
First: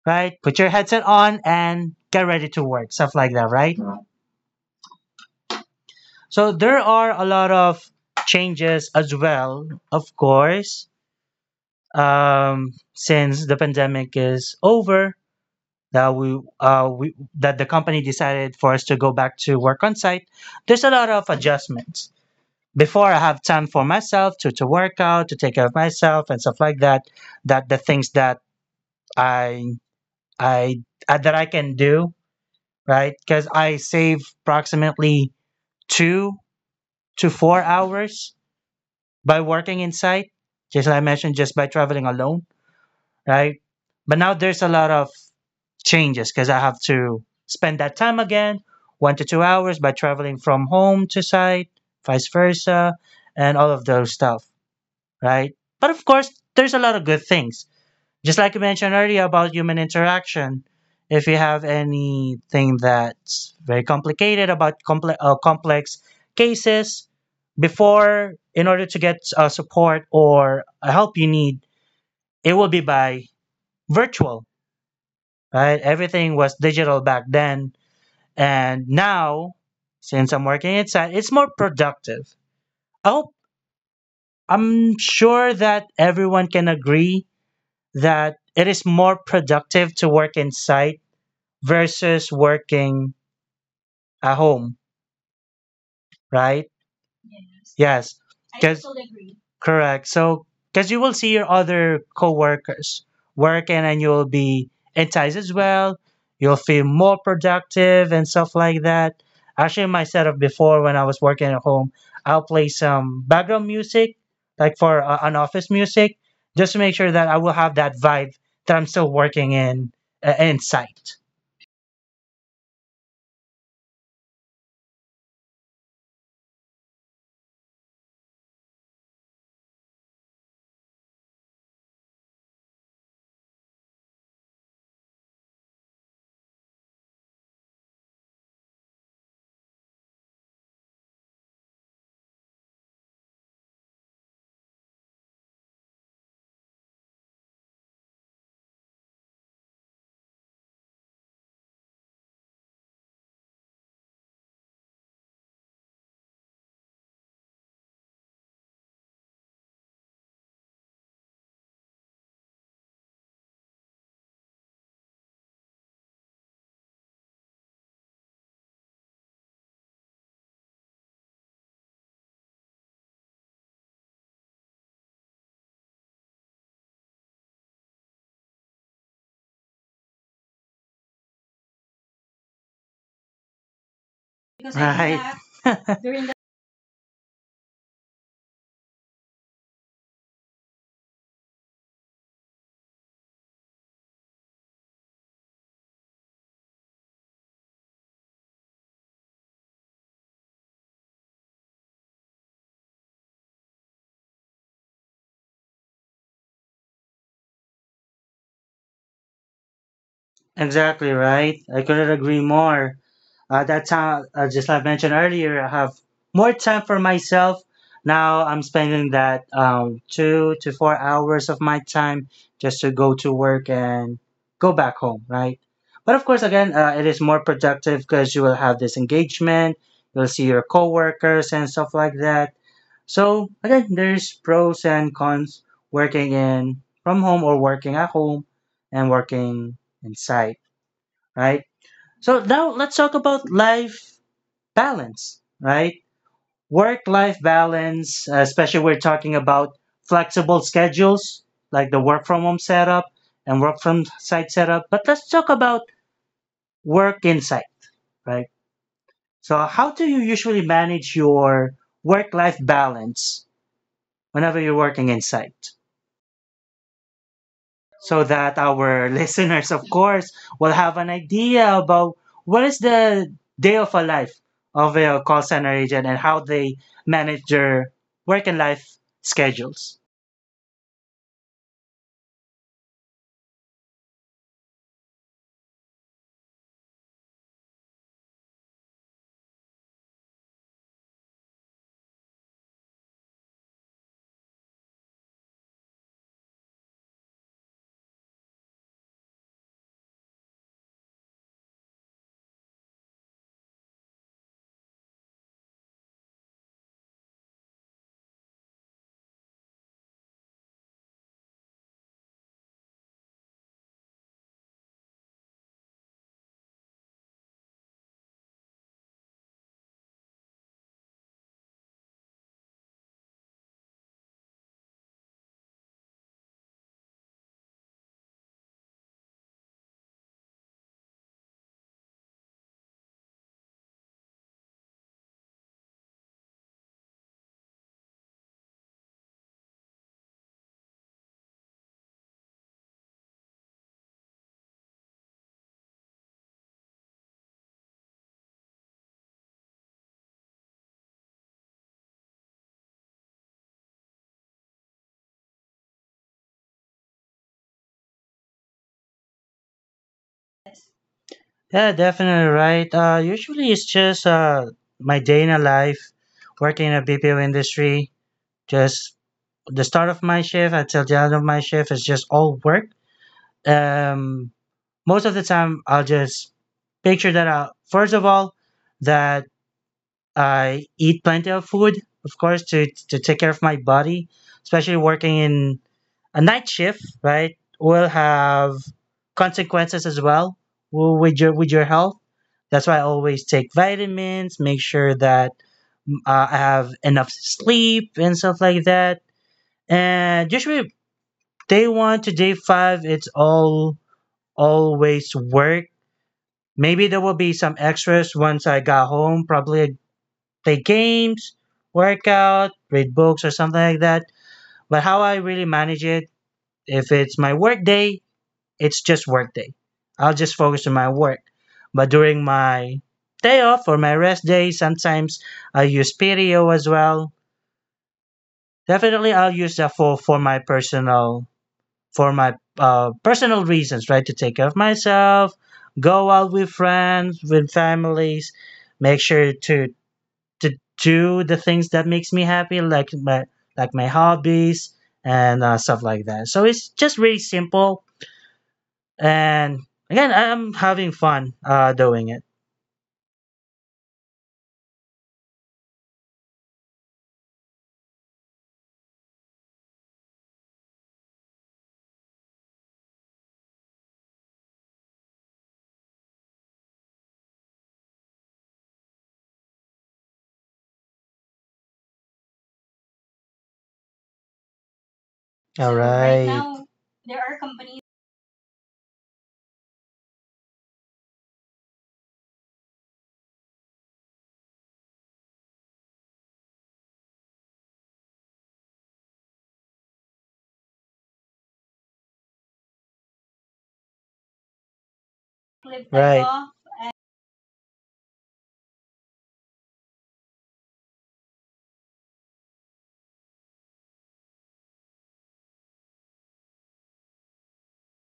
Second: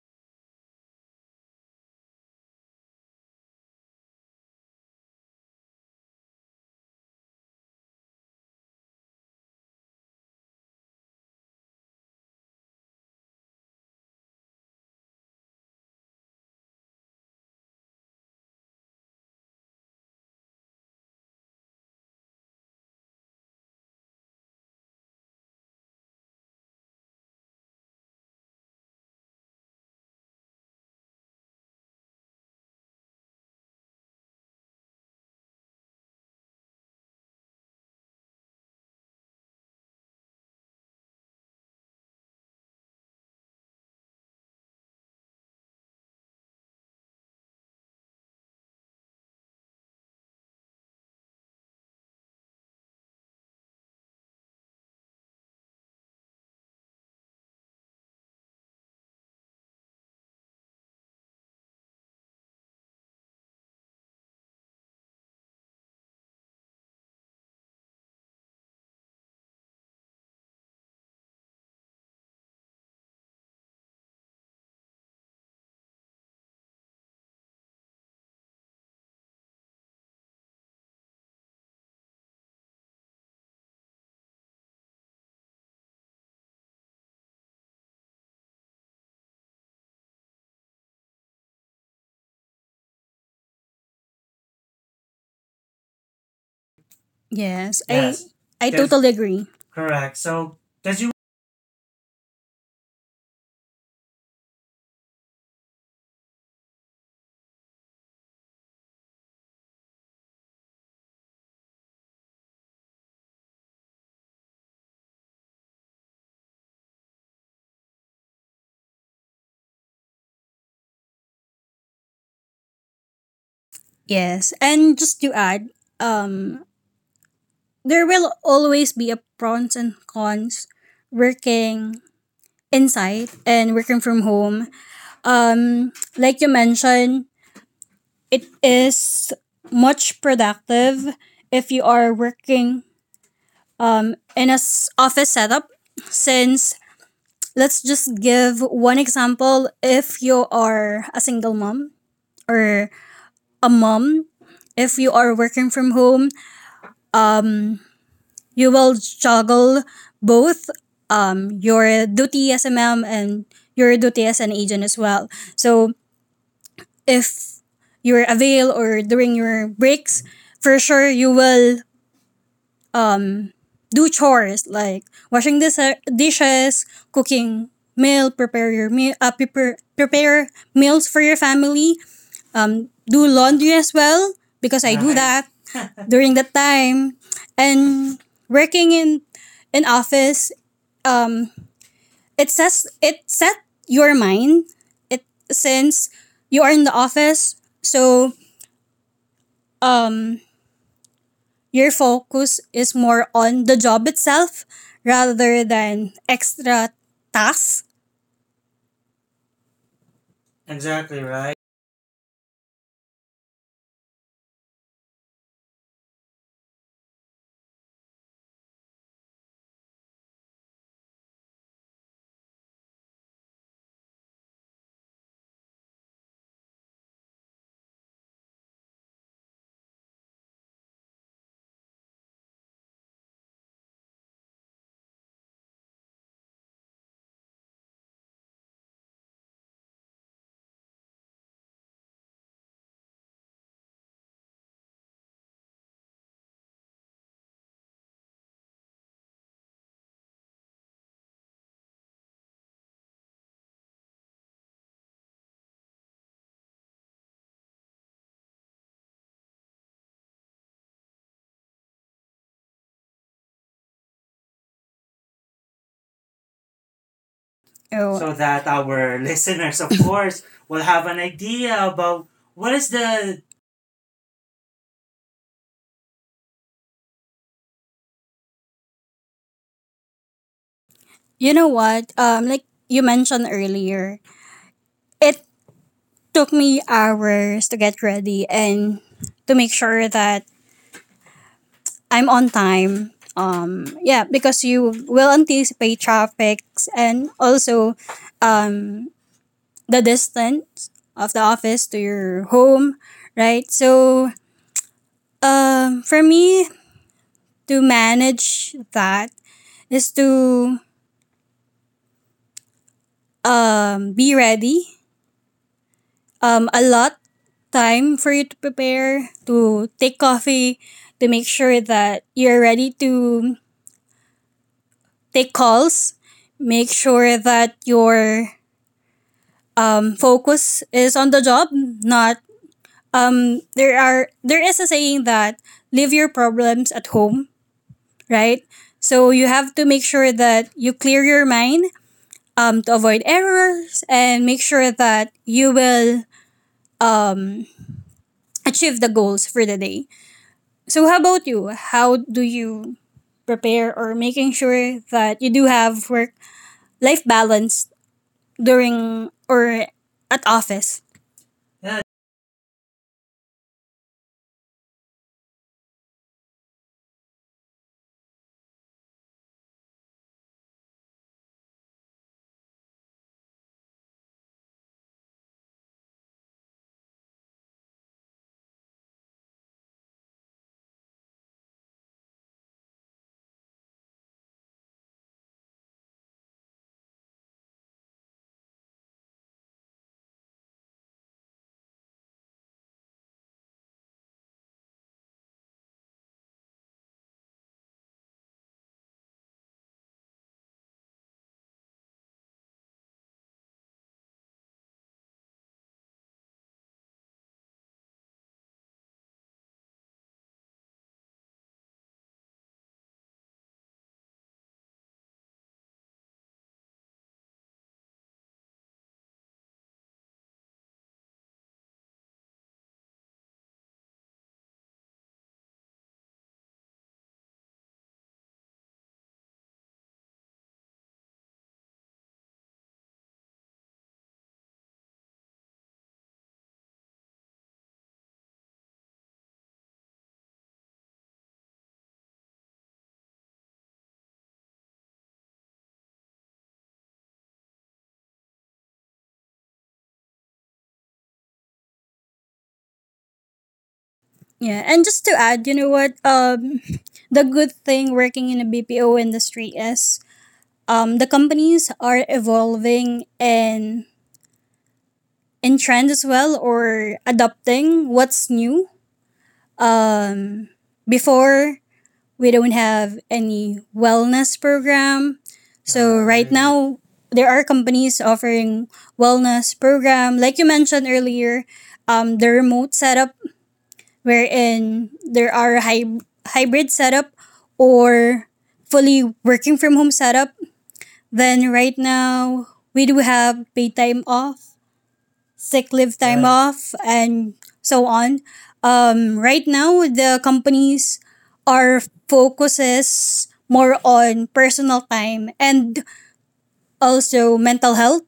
A: right? Put your headset on and get ready to work, stuff like that, right? So there are a lot of changes as well, of course, um, since the pandemic is over, that we, uh, we that the company decided for us to go back to work on site, there's a lot of adjustments. Before, I have time for myself to, to work out, to take care of myself and stuff like that, that the things that I I uh, that I can do, right? Because I save approximately two to four hours by working in site, just like I mentioned, just by traveling alone, right? But now there's a lot of changes because I have to spend that time again, one to two hours by traveling from home to site, vice versa, and all of those stuff, right? But of course, there's a lot of good things. Just like you mentioned earlier about human interaction, if you have anything that's very complicated about comple- uh, complex cases, before, in order to get uh, support or help you need, it will be by virtual, right? Everything was digital back then. And now, since I'm working inside, it's more productive. I hope, I'm sure that everyone can agree that it is more productive to work inside versus working at home, right?
B: Yes, Yes. I
A: Yes,
B: Yes, I
A: because
B: There's- totally agree.
A: correct.
B: Correct.
A: So
B: So,
A: because you
B: because you
A: will see your other coworkers working, and you'll be enticed as well. You'll feel more productive and stuff like that. Actually, my setup before, when I was working at home, I'll play some background music, like for uh, an office music, just to make sure that I will have that vibe that I'm still working in uh, in sight.
B: Yes, and just to add, um, there will always be a pros and cons working inside and working from home. Um, like you mentioned, it is much productive if you are working um in a s- office setup, since let's just give one example. If you are a single mom, or a mom, if you are working from home, um, you will juggle both um, your duty as a mom and your duty as an agent as well. So if you're avail, or during your breaks, for sure you will do chores like washing dis- dishes, cooking meal, prepare your meal, uh, prepare, prepare meals for your family, um, do laundry as well, because I do, right,
A: Right.
B: that.
A: That.
B: During that time. And working in in office, um it says it set your mind. It since you are in the office, so um your focus is more on the job itself rather than extra tasks.
A: Exactly
B: Exactly right.
A: right. I couldn't agree more. Uh, that's how, uh, just like I mentioned earlier, I have more time for myself. Now I'm spending that um, two to four hours of my time just to go to work and go back home, right? But of course, again, uh, it is more productive because you will have this engagement, you'll see your coworkers and stuff like that. So again, there's pros and cons working in from home or working at home and working inside, right? So now let's talk about life balance, right? Work life balance, uh, especially we're talking about flexible schedules like the work from home setup and work from site setup. But let's talk about work inside, right? So, how do you usually manage your work life balance whenever you're working inside?
B: oh,
A: So
B: So
A: that
B: that
A: our
B: our
A: listeners,
B: listeners,
A: of
B: of
A: course,
B: course,
A: will
B: will
A: have
B: have
A: an
B: an idea
A: idea about
B: about
A: what
B: what
A: is
B: is
A: the
B: the.
A: day of a life of a call center agent and how they manage their work and life schedules.
B: You know what um like you mentioned earlier, it took me hours to get ready and to make sure that I'm on time. Um, yeah, because you will anticipate traffics, and also um, the distance of the office to your home, right? So um, for me to manage that is to um, be ready. Um, a lot time for you to prepare, to take coffee, to make sure that you're ready to take calls, make sure that your um, focus is on the job, not um, there are, there is a saying that leave your problems at home, right? So you have to make sure that you clear your mind um, to avoid errors and make sure that you will um, achieve the goals for the day. So how about you? How do you prepare or making sure that you do have work life balance during or at office.
A: Yeah,
B: Yeah.
A: definitely right. Uh, usually it's just uh, my day in a life working in a B P O industry. Just the start of my shift until the end of my shift is just all work. Um, Most of the time, I'll just picture that out. First of all, that I eat plenty of food, of course, to to take care of my body, especially working in a night shift, right? Will have consequences as well w- with your with your health. That's why I always take vitamins, make sure that mm, uh, I have enough sleep and stuff like that. And usually day one to day five, it's all always work. Maybe there will be some extras once I got home. Probably play games, work out, read books, or something like that. But how I really manage it, if it's my work day, it's just work day. I'll just focus on my work. But during my day off or my rest day, sometimes I use P D O as well. Definitely, I'll use that for for my personal for my uh, personal reasons, right? To take care of myself, go out with friends, with families, make sure to to do the things that makes me happy, like my like my hobbies and uh, stuff like that. So it's just really simple, and again, I'm having fun uh, doing it.
B: Yeah, and just to add, you know what? Um, the good thing working in a B P O industry is um, the companies are evolving and in trend as well, or adopting what's new. Um, Before we don't have any wellness program,
A: All
B: so right
A: right,
B: now there are companies offering wellness program, like you mentioned earlier, um, the remote setup wherein there are hy- hybrid setup or fully working from home setup. Then right now we do have paid time off, sick leave time,
A: right,
B: right, off, and so on. Um, right now the companies are focuses more on personal time, and also mental health,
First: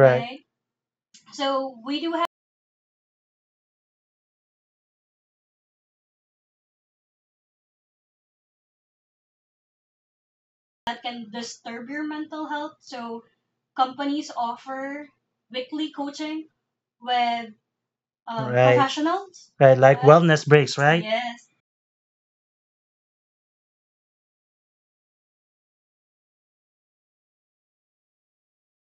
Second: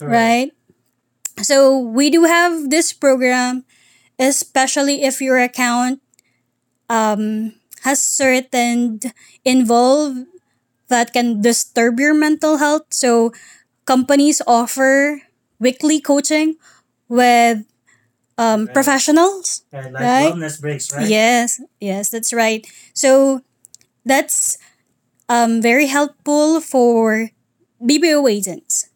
B: right? Right? So we do have this program, especially if your account um, has certain involve that can disturb your mental health. So companies offer weekly coaching with um, right,
A: right,
B: professionals.
A: right.
B: Right. Like,
A: Like
B: right,
A: wellness
B: wellness
A: breaks,
B: breaks, right?
A: right?
B: Yes, yes, that's right. So that's um, very helpful for B B O agents,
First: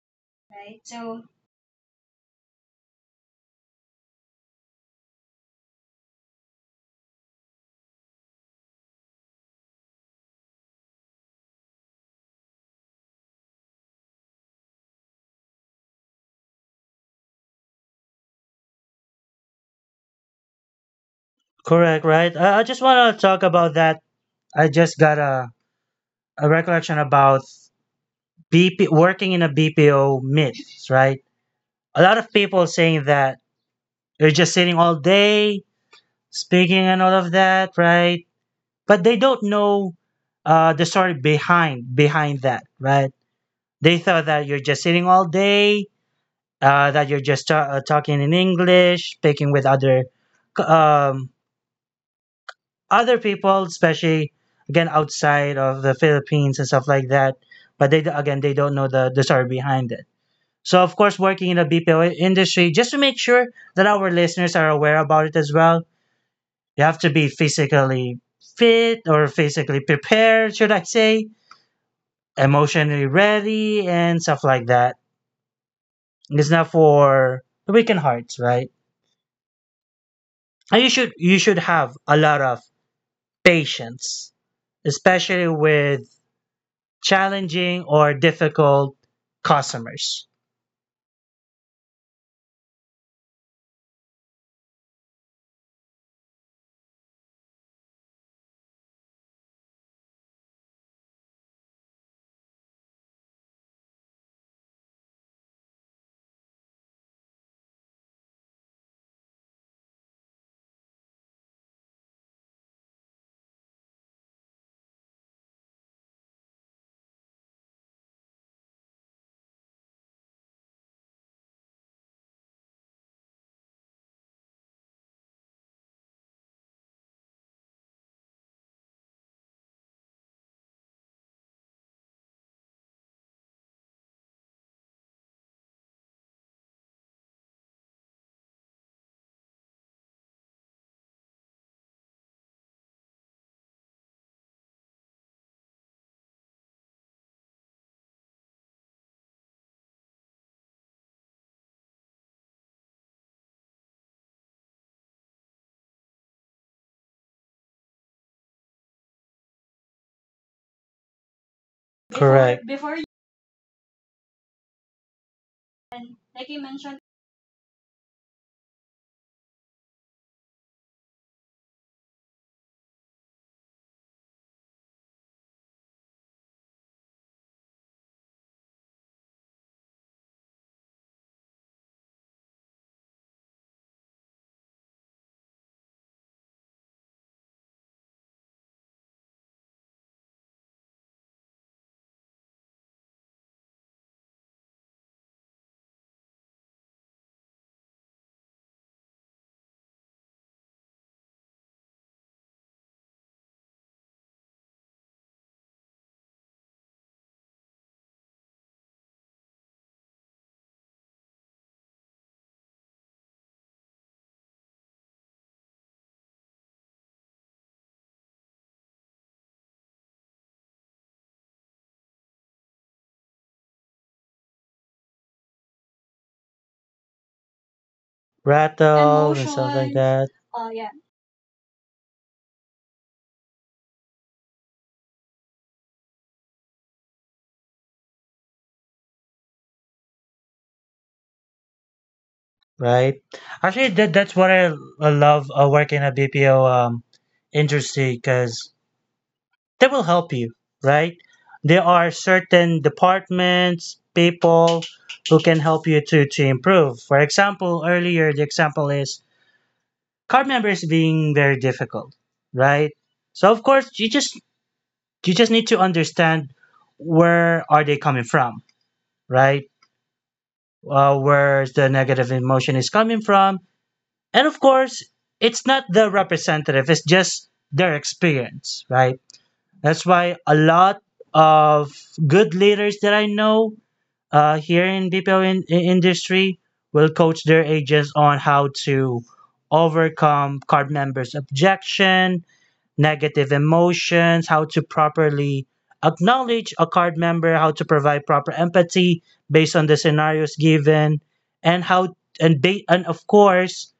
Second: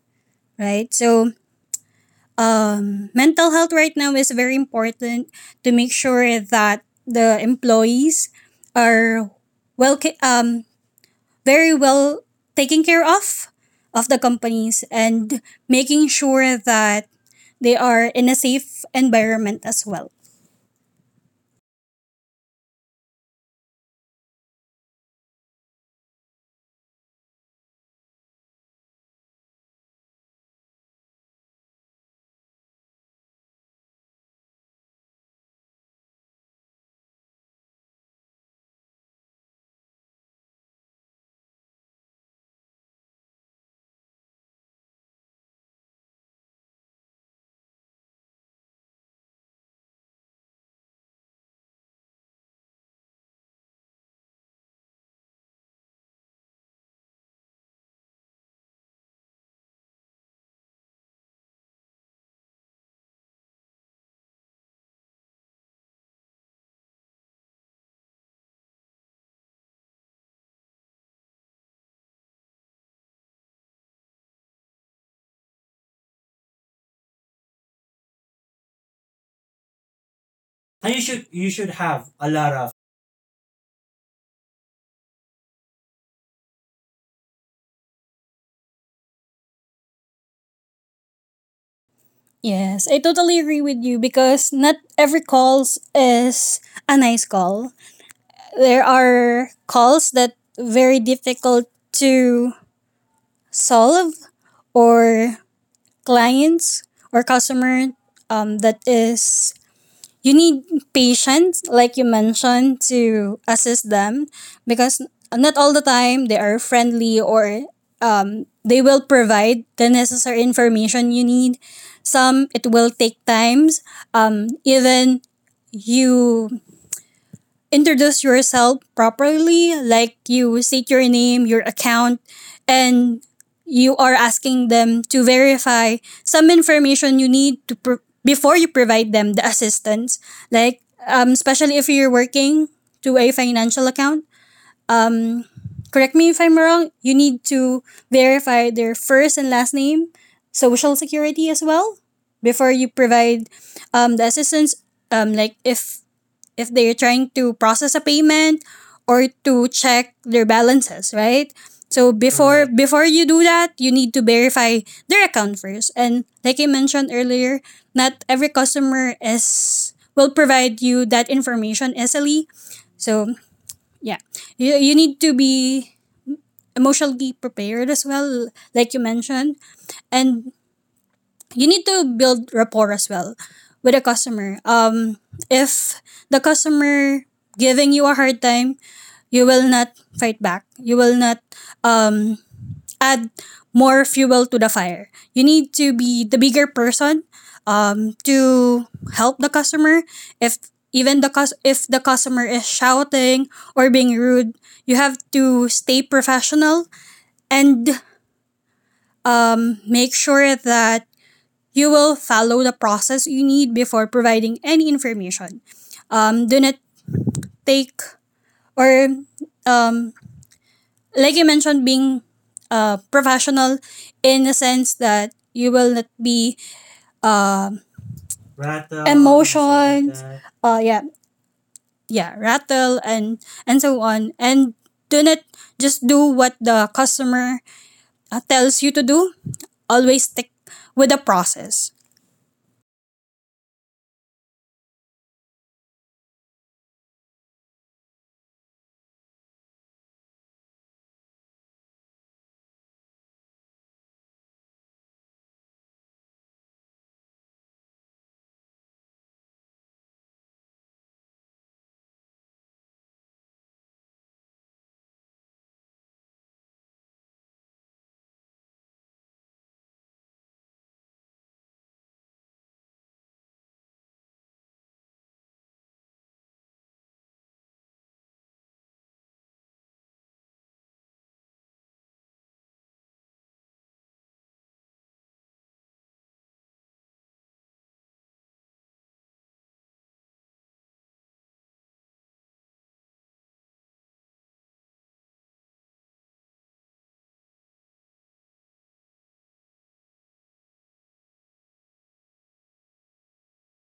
B: right? So um, mental health right now is very important, to make sure that the employees are well um, very well taken care of of the companies, and making sure that they are in a safe environment as well.
A: Correct, right? I, I just want to talk about that. I just got a, a recollection about BP working in a B P O B P O myths, right? A lot of people saying that you're just sitting all day, speaking and all of that, right? But they don't know uh, the story behind behind that, right? They thought that you're just sitting all day, uh, that you're just ta- uh, talking in English, speaking with other c- um, other people, especially again outside of the Philippines and stuff like that. But they again they don't know the the story behind it. So of course, working in the B P O industry, just to make sure that our listeners are aware about it as well, you have to be physically fit or physically prepared, should I say, emotionally ready and stuff like that. It's not for the weakened hearts, right? And
B: And
A: you
B: you
A: should
B: should,
A: you
B: you
A: should
B: should
A: have
B: have
A: a
B: a
A: lot
B: lot
A: of
B: of.
A: patience, especially with challenging or difficult customers.
B: Yes, I totally agree with you, because not every calls is a nice call. There are calls that very difficult to solve, or clients or customer um, that is you need patience, like you mentioned, to assist them because not all the time they are friendly, or um, they will provide the necessary information you need. Some it will take times. Um, even you introduce yourself properly, like you state your name, your account, and you are asking them to verify some information you need to pro- before you provide them the assistance. Like, um, especially if you're working to a financial account, um, correct me if I'm wrong, you need to verify their first and last name, social security as well, before you provide um, the assistance. Um, like if if they're trying to process a payment, or to check their balances, right? So before,
A: Correct,
B: right, before you do that, you need to verify their account first. And like I mentioned earlier, not every customer is will provide you that information easily. So yeah, you, you need to be emotionally prepared as well, like you mentioned, and you need to build rapport as well with a customer. Um, if the customer giving you a hard time, you will not fight back. You will not um, add more fuel to the fire. You need to be the bigger person um, to help the customer. If even the cus- if the customer is shouting or being rude, you have to stay professional, and um, make sure that you will follow the process you need before providing any information. Um, do not take, or um, like I mentioned, being uh, professional in the sense that you will not be um
A: rattle
B: rattle.
A: emotions and stuff like
B: Emotions.
A: that,
B: Something like uh yeah, yeah, rattle and and so on. And do not just do what the customer uh, tells you to do. Always stick with the process.
A: right? Actually, that, that's what I, I love uh, working at B P O um, industry because they will help you, right? There are certain departments, people who can help you to, to improve. For example, earlier, the example is card members being very difficult, right? So of course, you just you just need to understand where are they coming from, right? Uh, where the negative emotion is coming from, and of course, it's not the representative; it's just their experience, right? That's why a lot of good leaders that I know uh, here in B P O in, in- industry will coach their agents on how to overcome card members' objection, negative emotions, how to properly acknowledge a card member, how to provide proper empathy based on the scenarios given, and how and ba- and of course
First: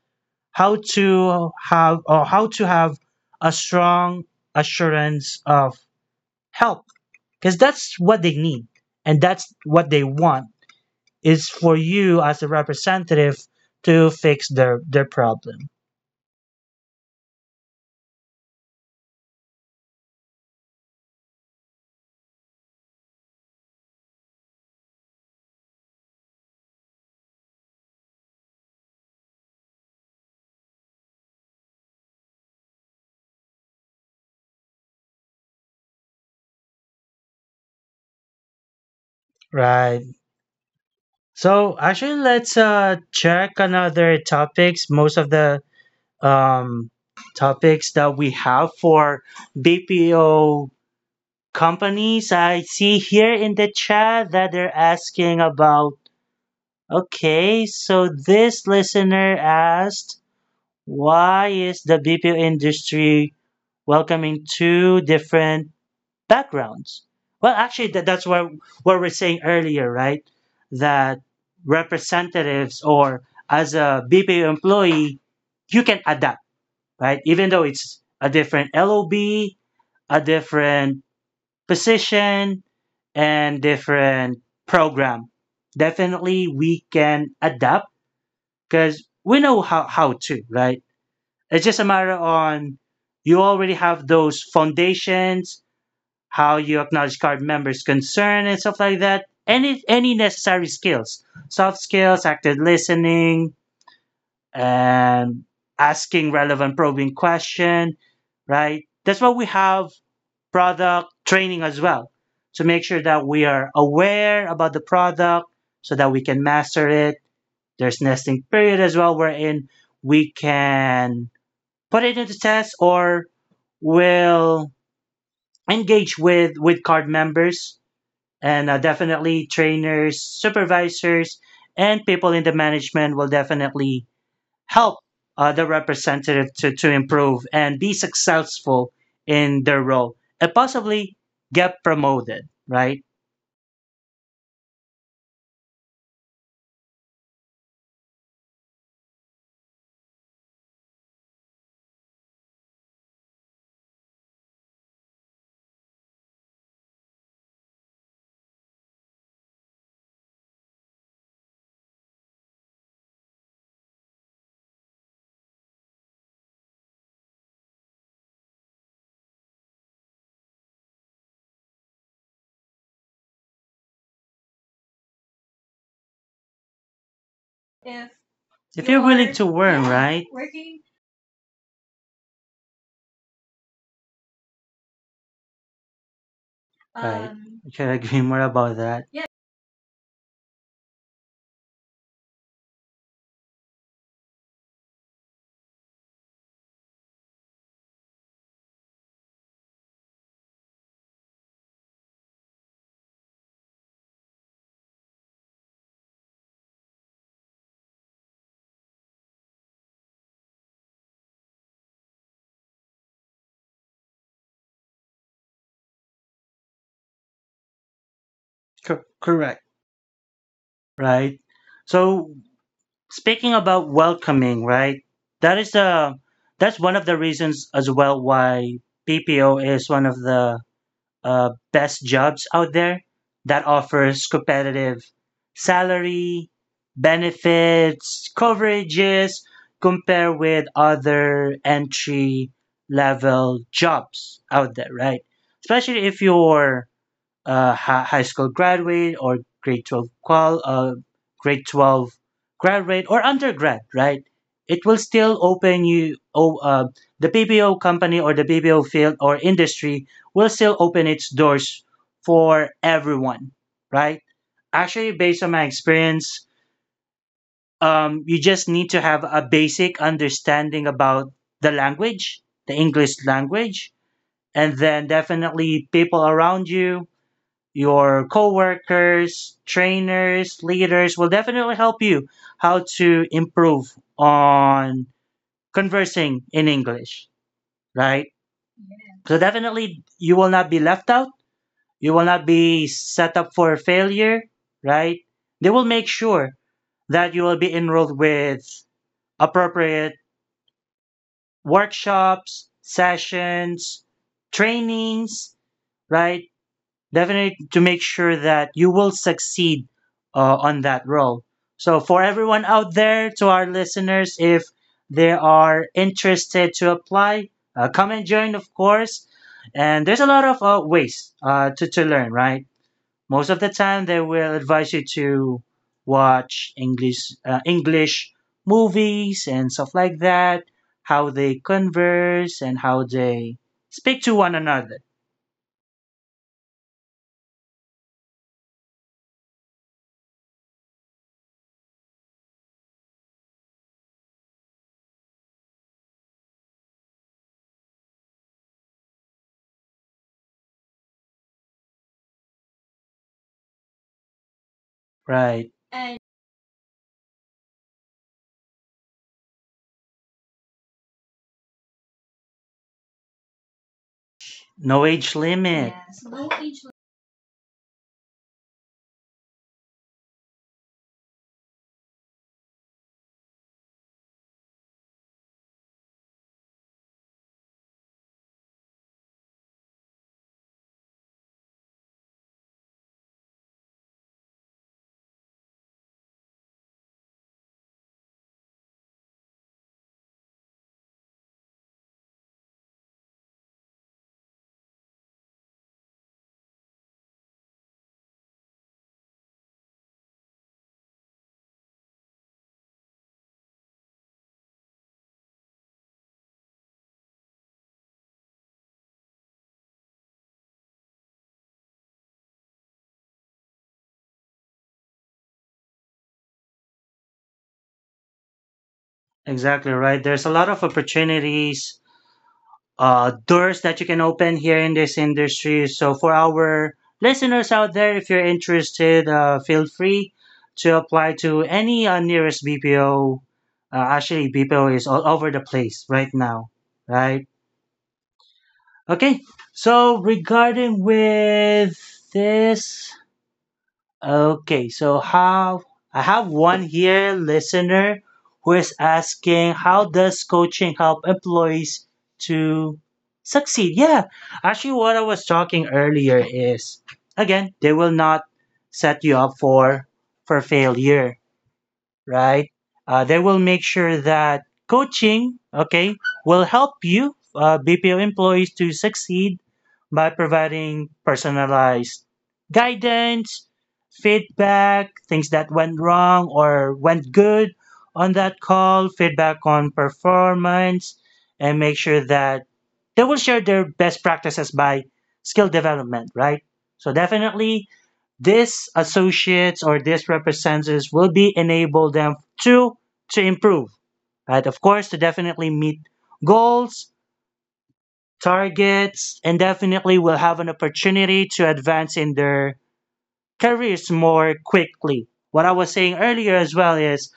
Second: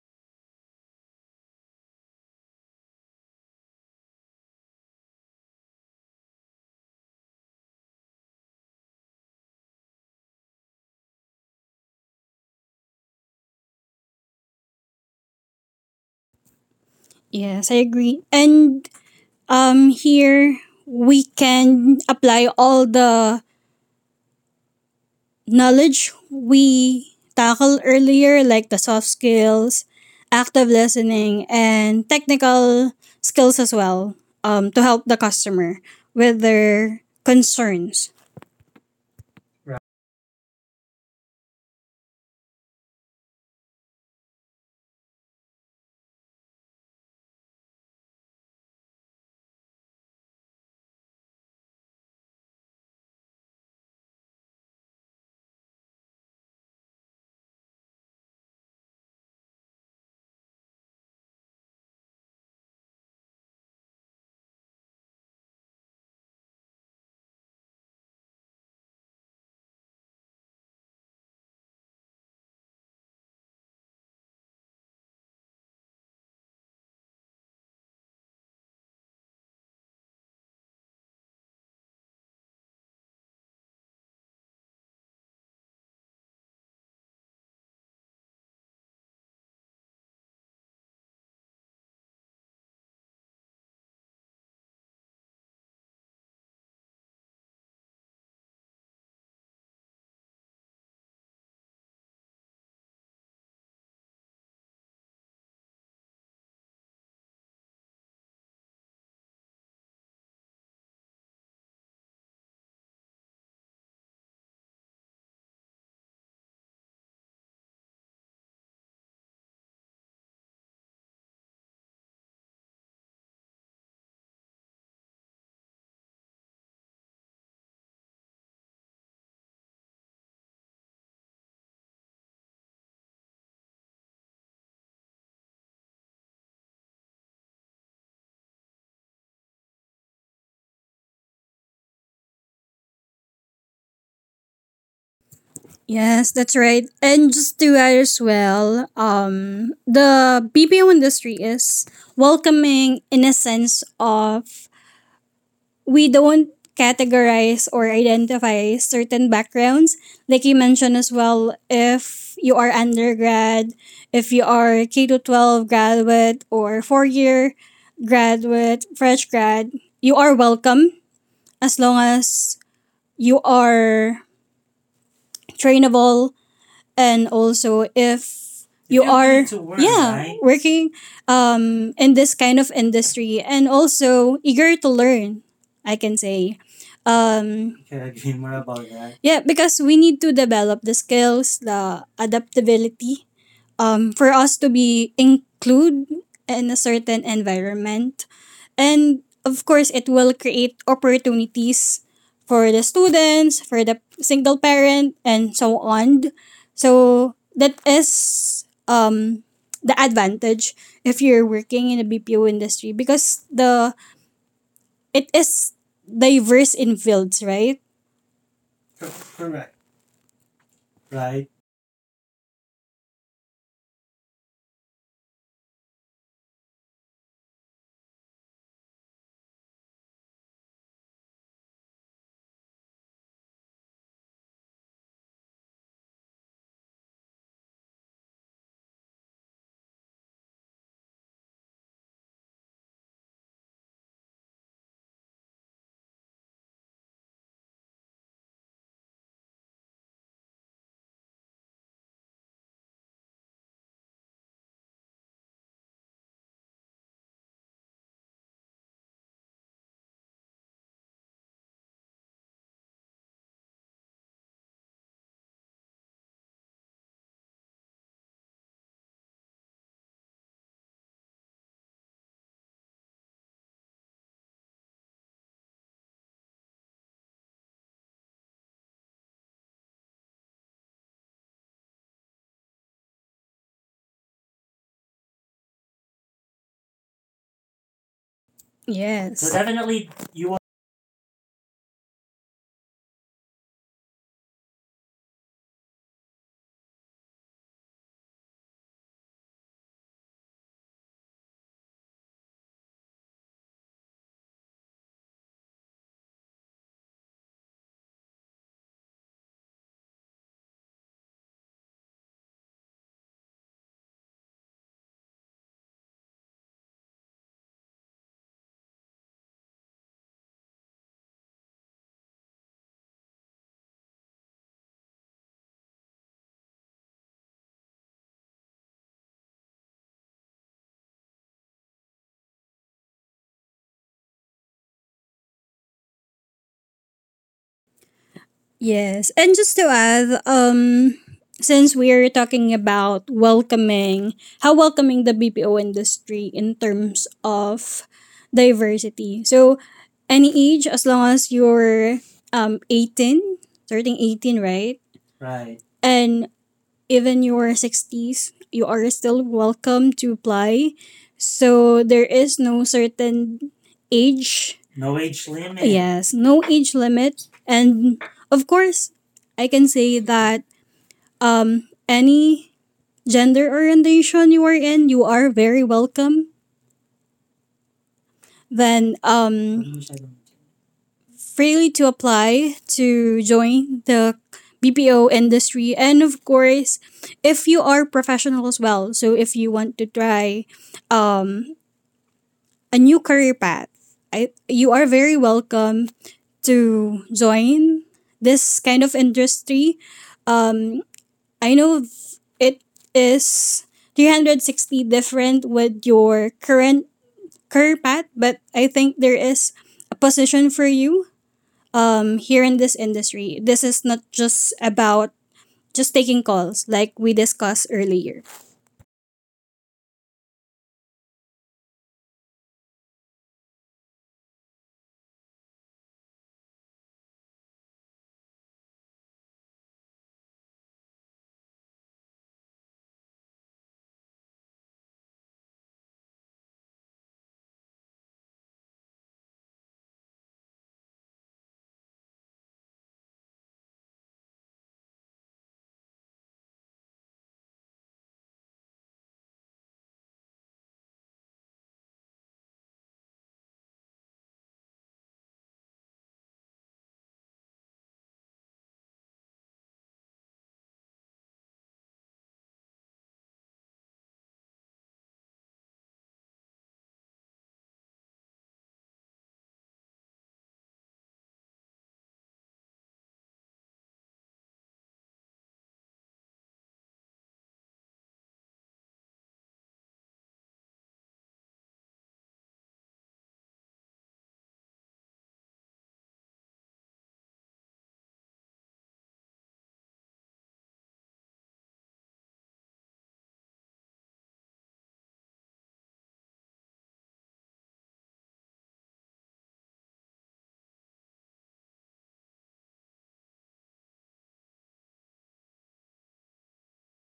A: how to have or how to have a strong assurance of help because that's what they need and that's what they want is for you as a representative to fix their their problem,
B: Yes i agree and um here we can apply all the knowledge we tackled earlier, like the soft skills, active listening, and technical skills as well, um, to help the customer with their concerns. Right.
A: right? So actually, let's uh check another topics. Most of the um topics that we have for BPO companies, I see here in the chat that they're asking about. Okay, so this listener asked, why is the BPO industry welcoming two different backgrounds? Well, actually, that, that's what, what we're saying earlier, right? That representatives or as a B P O employee, you can adapt, right? Even though it's a different L O B, a different position, and different program. Definitely, we can adapt because we know how, how to, right? It's just a matter on you already have those foundations how you acknowledge card members' concern and stuff like that. Any any necessary skills, soft skills, active listening, and asking relevant probing question. Right. That's why we have product training as well to make sure that we are aware about the product so that we can master it. There's nesting period as well wherein we can put it into test or will engage with with card members, and uh, definitely trainers, supervisors, and people in the management will definitely help uh, the representative to, to improve and be successful in their role and possibly get promoted, right?
B: Yes, that's right. And just to add as well, um, the BPO industry is welcoming in a sense of we don't categorize or identify certain backgrounds. Like you mentioned as well, if you are undergrad, if you are K to twelve graduate, or four year graduate, fresh grad, you are welcome as long as you are trainable. And also if
A: If
B: you
A: you're willing
B: you're
A: to
B: work,
A: learn,
B: yeah,
A: right?
B: right,
A: Right.
B: working um in this kind of industry, and also eager to learn, I can say
A: I
B: um
A: can
B: can I
A: agree
B: agree
A: more
B: more
A: about
B: about
A: that.
B: that? Yeah, because we need to develop the skills, the adaptability, um for us to be include in a certain environment. And of course, it will create opportunities for the students, for the single parent, and so on. So that is um, the advantage if you're working in the B P O industry, because the it is diverse in fields, right?
A: Cor- correct.
B: Correct,
A: Right.
B: right? So
A: So speaking about welcoming, right? That is the that's one of the reasons as well why P P O is one of the uh, best jobs out there that offers competitive salary, benefits, coverages, compare with other entry level jobs out there, right? Especially if you're uh, hi- high school graduate or grade twelve qual uh, grade twelve graduate or undergrad, right? It will still open you oh, uh, the bpo company or the bpo field or industry will still open its doors for everyone, right? Actually, based on my experience, um, you just need to have a basic understanding about the language the English language, and then definitely people around you, your coworkers, trainers, leaders will definitely help you how to improve on conversing in English, right? So
B: yes,
A: definitely
B: definitely,
A: you will
B: you.
A: not be left out. You will not be set up for failure, right? They will make sure that you will be enrolled with appropriate workshops, sessions, trainings, right? Definitely to make sure that you will succeed uh, on that role. So, for everyone out there, to our listeners, if they are interested to apply, uh, come and join, of course. And there's a lot of uh, ways uh, to, to learn, right? Most of the time, they will advise you to watch English uh, English movies and stuff like that, how they converse and how they speak to one another.
B: Yes. And just to add, um, since we're talking about welcoming, how welcoming the B P O industry in terms of diversity. So, any age, as long as you're um, eighteen, starting eighteen, right?
A: Right.
B: Right. And even your sixties, you are still welcome to apply. So there is no certain age.
A: No
B: No
A: age
B: age limit.
A: limit.
B: Yes, no
A: limit.
B: age limit. And of course, I can say that um, any gender orientation you are in, you are very welcome. Then um, freely to apply to join the B P O industry. And of course, if you are professional as well, so if you want to try um, a new career path, I, you are very welcome to join this kind of industry. Um, I know it is three hundred sixty different with your current career path, but I think there is a position for you um here in this industry. This is not just about just taking calls like we discussed earlier.
A: Exactly right. There's a lot of opportunities, uh, doors that you can open here in this industry. So for our listeners out there, if you're interested, uh, feel free to apply to any uh, nearest B P O. Uh, actually, B P O is all over the place right now, right? Okay. So regarding with this, okay, so how I have one here listener who is asking, how does coaching help employees to succeed? Yeah, actually what I was talking earlier is again, they will not set you up for for failure, right? Uh, they will make sure that coaching, okay, will help you, uh, B P O employees, to succeed by providing personalized guidance, feedback, things that went wrong or went good on that call, feedback on performance, and make sure that they will share their best practices by skill development, right? So definitely this associates or this representatives will be enable them to to improve, right? Of course, to definitely meet goals, targets, and definitely will have an opportunity to advance in their careers more quickly. What I was saying earlier as well is,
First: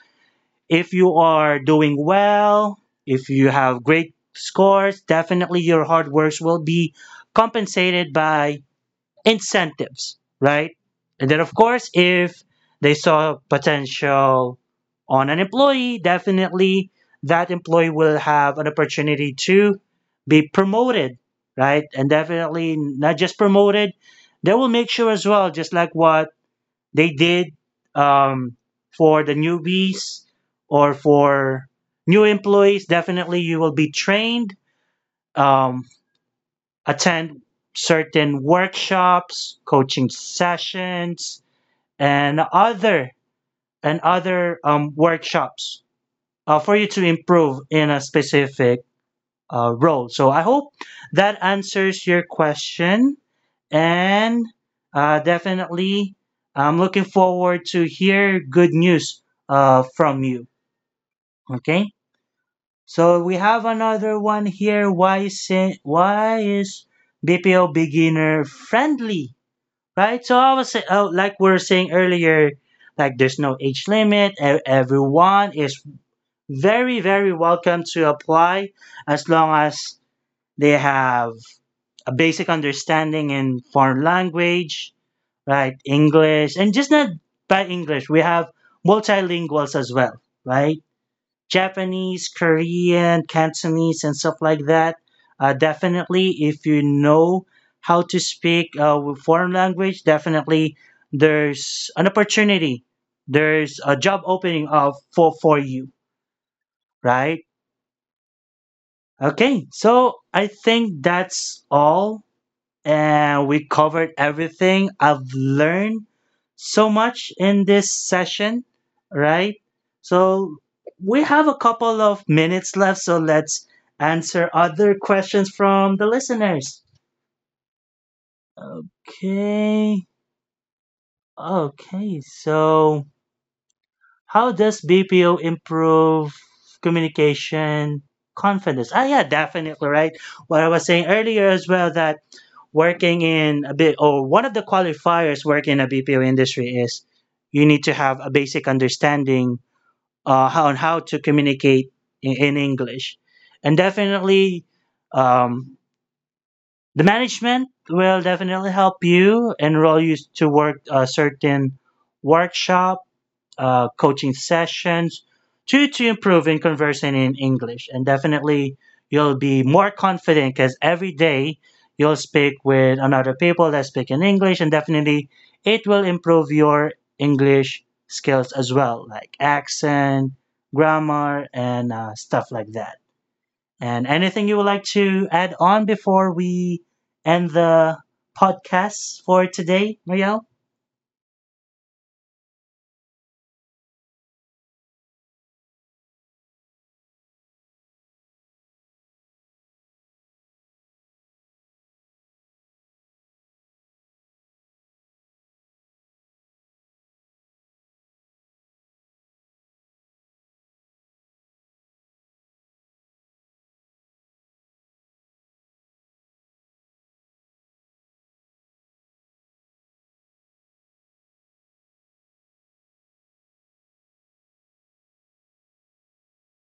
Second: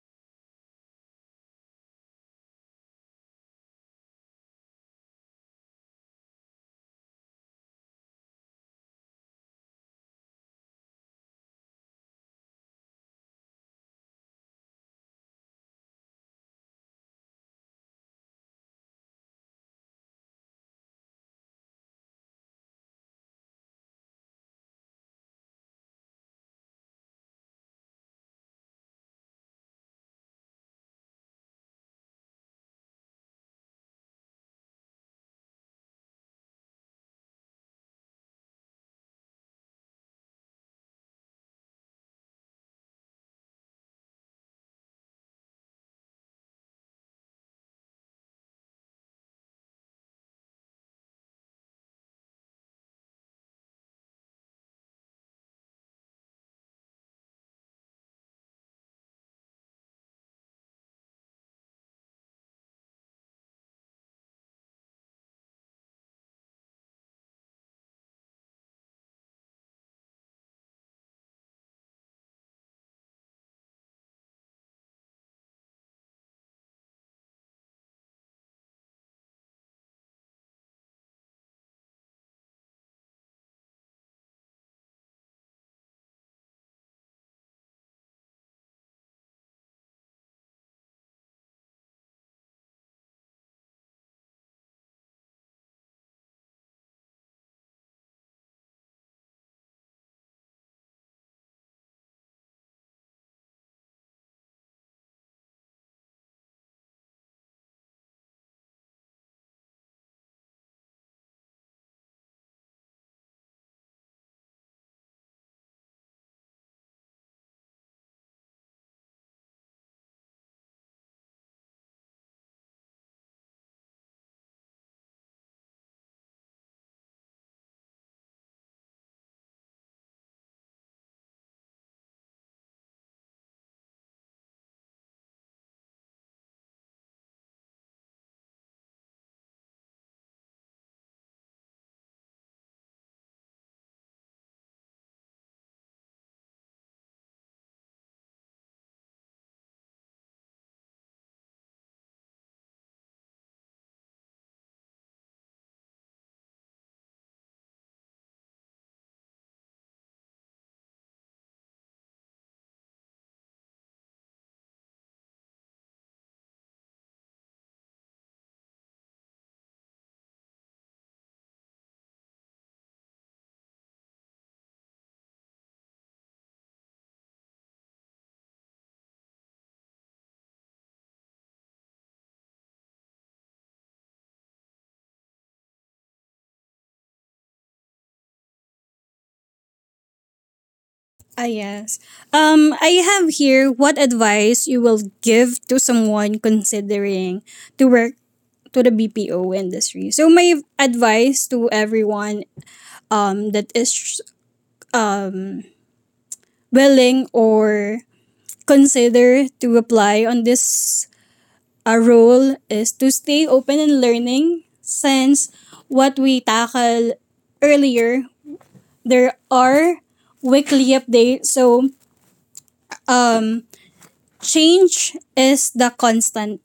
A: if you are doing well, if you have great scores, definitely your hard work will be compensated by incentives, right? And then, of course, if they saw potential on an employee, definitely that employee will have an opportunity to be promoted, right? And definitely not just promoted, they will make sure as well, just like what they did um, for the newbies or for new employees, definitely you will be trained. Um, Attend certain workshops, coaching sessions, and other and other um, workshops uh, for you to improve in a specific uh, role. So I hope that answers your question, and uh, definitely I'm looking forward to hear good news uh, from you. Okay. So we have another one here. Why is why is B P O beginner friendly, right? So I was say- uh, like we were saying earlier, like there's no age limit. e- Everyone is very very welcome to apply as long as they have a basic understanding in foreign language, right? English and just not by English. We have multilinguals as well, right? Japanese, Korean, Cantonese, and stuff like that. Uh, definitely, if you know how to speak uh, with foreign language, definitely there's an opportunity. There's a job opening uh, for for you, right? Okay, so I think that's all and we covered everything. I've learned so much in this session, right? So we have a couple of minutes left, so let's answer other questions from the listeners. Okay. Okay, so how does B P O improve communication confidence? Ah, yeah, definitely, right? What I was saying earlier as well that working in a bit, or one of the qualifiers working in a B P O industry is you need to have a basic understanding uh, how, on how to communicate in, in English. And definitely, um, the management will definitely help you enroll you to work a certain workshop uh, coaching sessions to to improving conversing in English. And definitely, you'll be more confident because every day you'll speak with another people that speak in English, and definitely it will improve your English skills as well, like accent, grammar, and uh, stuff like that. And anything you would like to add on before we end the podcast for today, Marielle?
B: Ah, yes. Um I have here, what advice you will give to someone considering to work to the B P O industry. So my advice to everyone um that is um willing or consider to apply on this our role is to stay open and learning, since what we tackle earlier, there are weekly updates. So um change is the constant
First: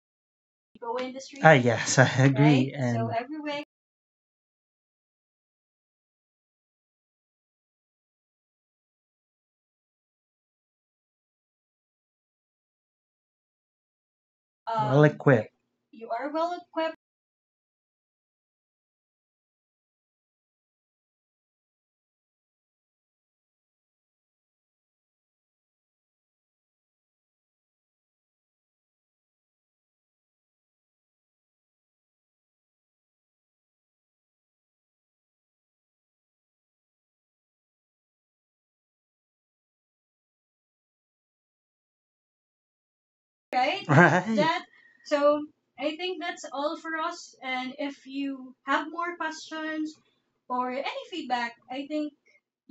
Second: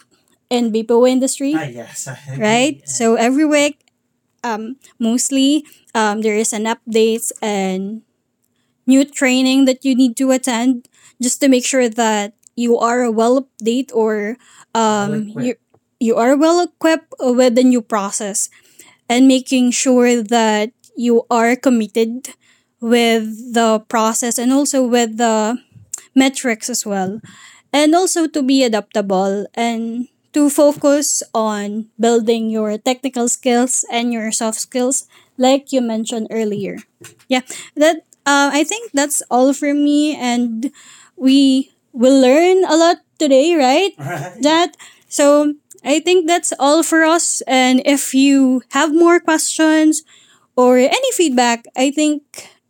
B: in
A: Go
B: B P O
A: industry. Ah,
B: industry. Ah,
A: yes,
B: yes. I
A: I
B: agree.
A: agree. Right?
B: Right.
A: And
B: So every week um mostly um there is an updates and new training that you need to attend, just to make sure that you are well update, or
A: really,
B: um, well-equipped. You, you are well equipped with the new process, and making sure that you are committed with the process, and also with the metrics as well, and also to be adaptable, and to focus on building your technical skills and your soft skills, like you mentioned earlier. Yeah, that uh, I think that's all for me. And we will learn a lot today,
A: right.
B: right? Right. That so I think that's all for us. And if you have more questions or any feedback, I think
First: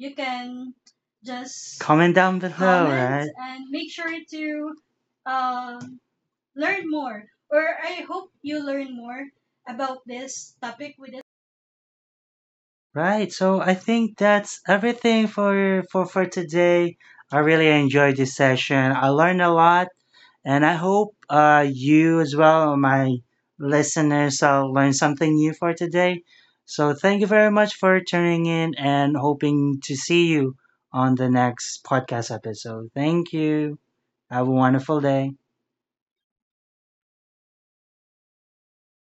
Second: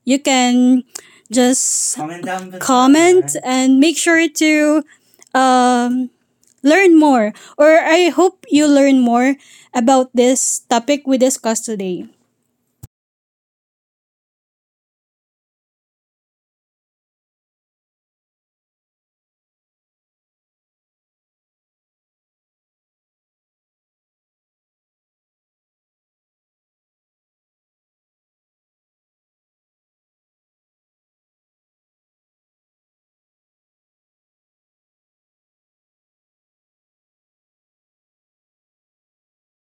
B: you can just,
A: Comment
B: comment
A: down
B: down below,
A: below, right?
B: comment and make sure to um, learn more. Or I hope you learn more about this topic we discussed today.
A: Right. So I think that's everything for for for today. I really enjoyed this session. I learned a lot, and I hope uh, you as well, my listeners, uh, learned something new for today. So thank you very much for tuning in, and hoping to see you on the next podcast episode. Thank you. Have a wonderful day.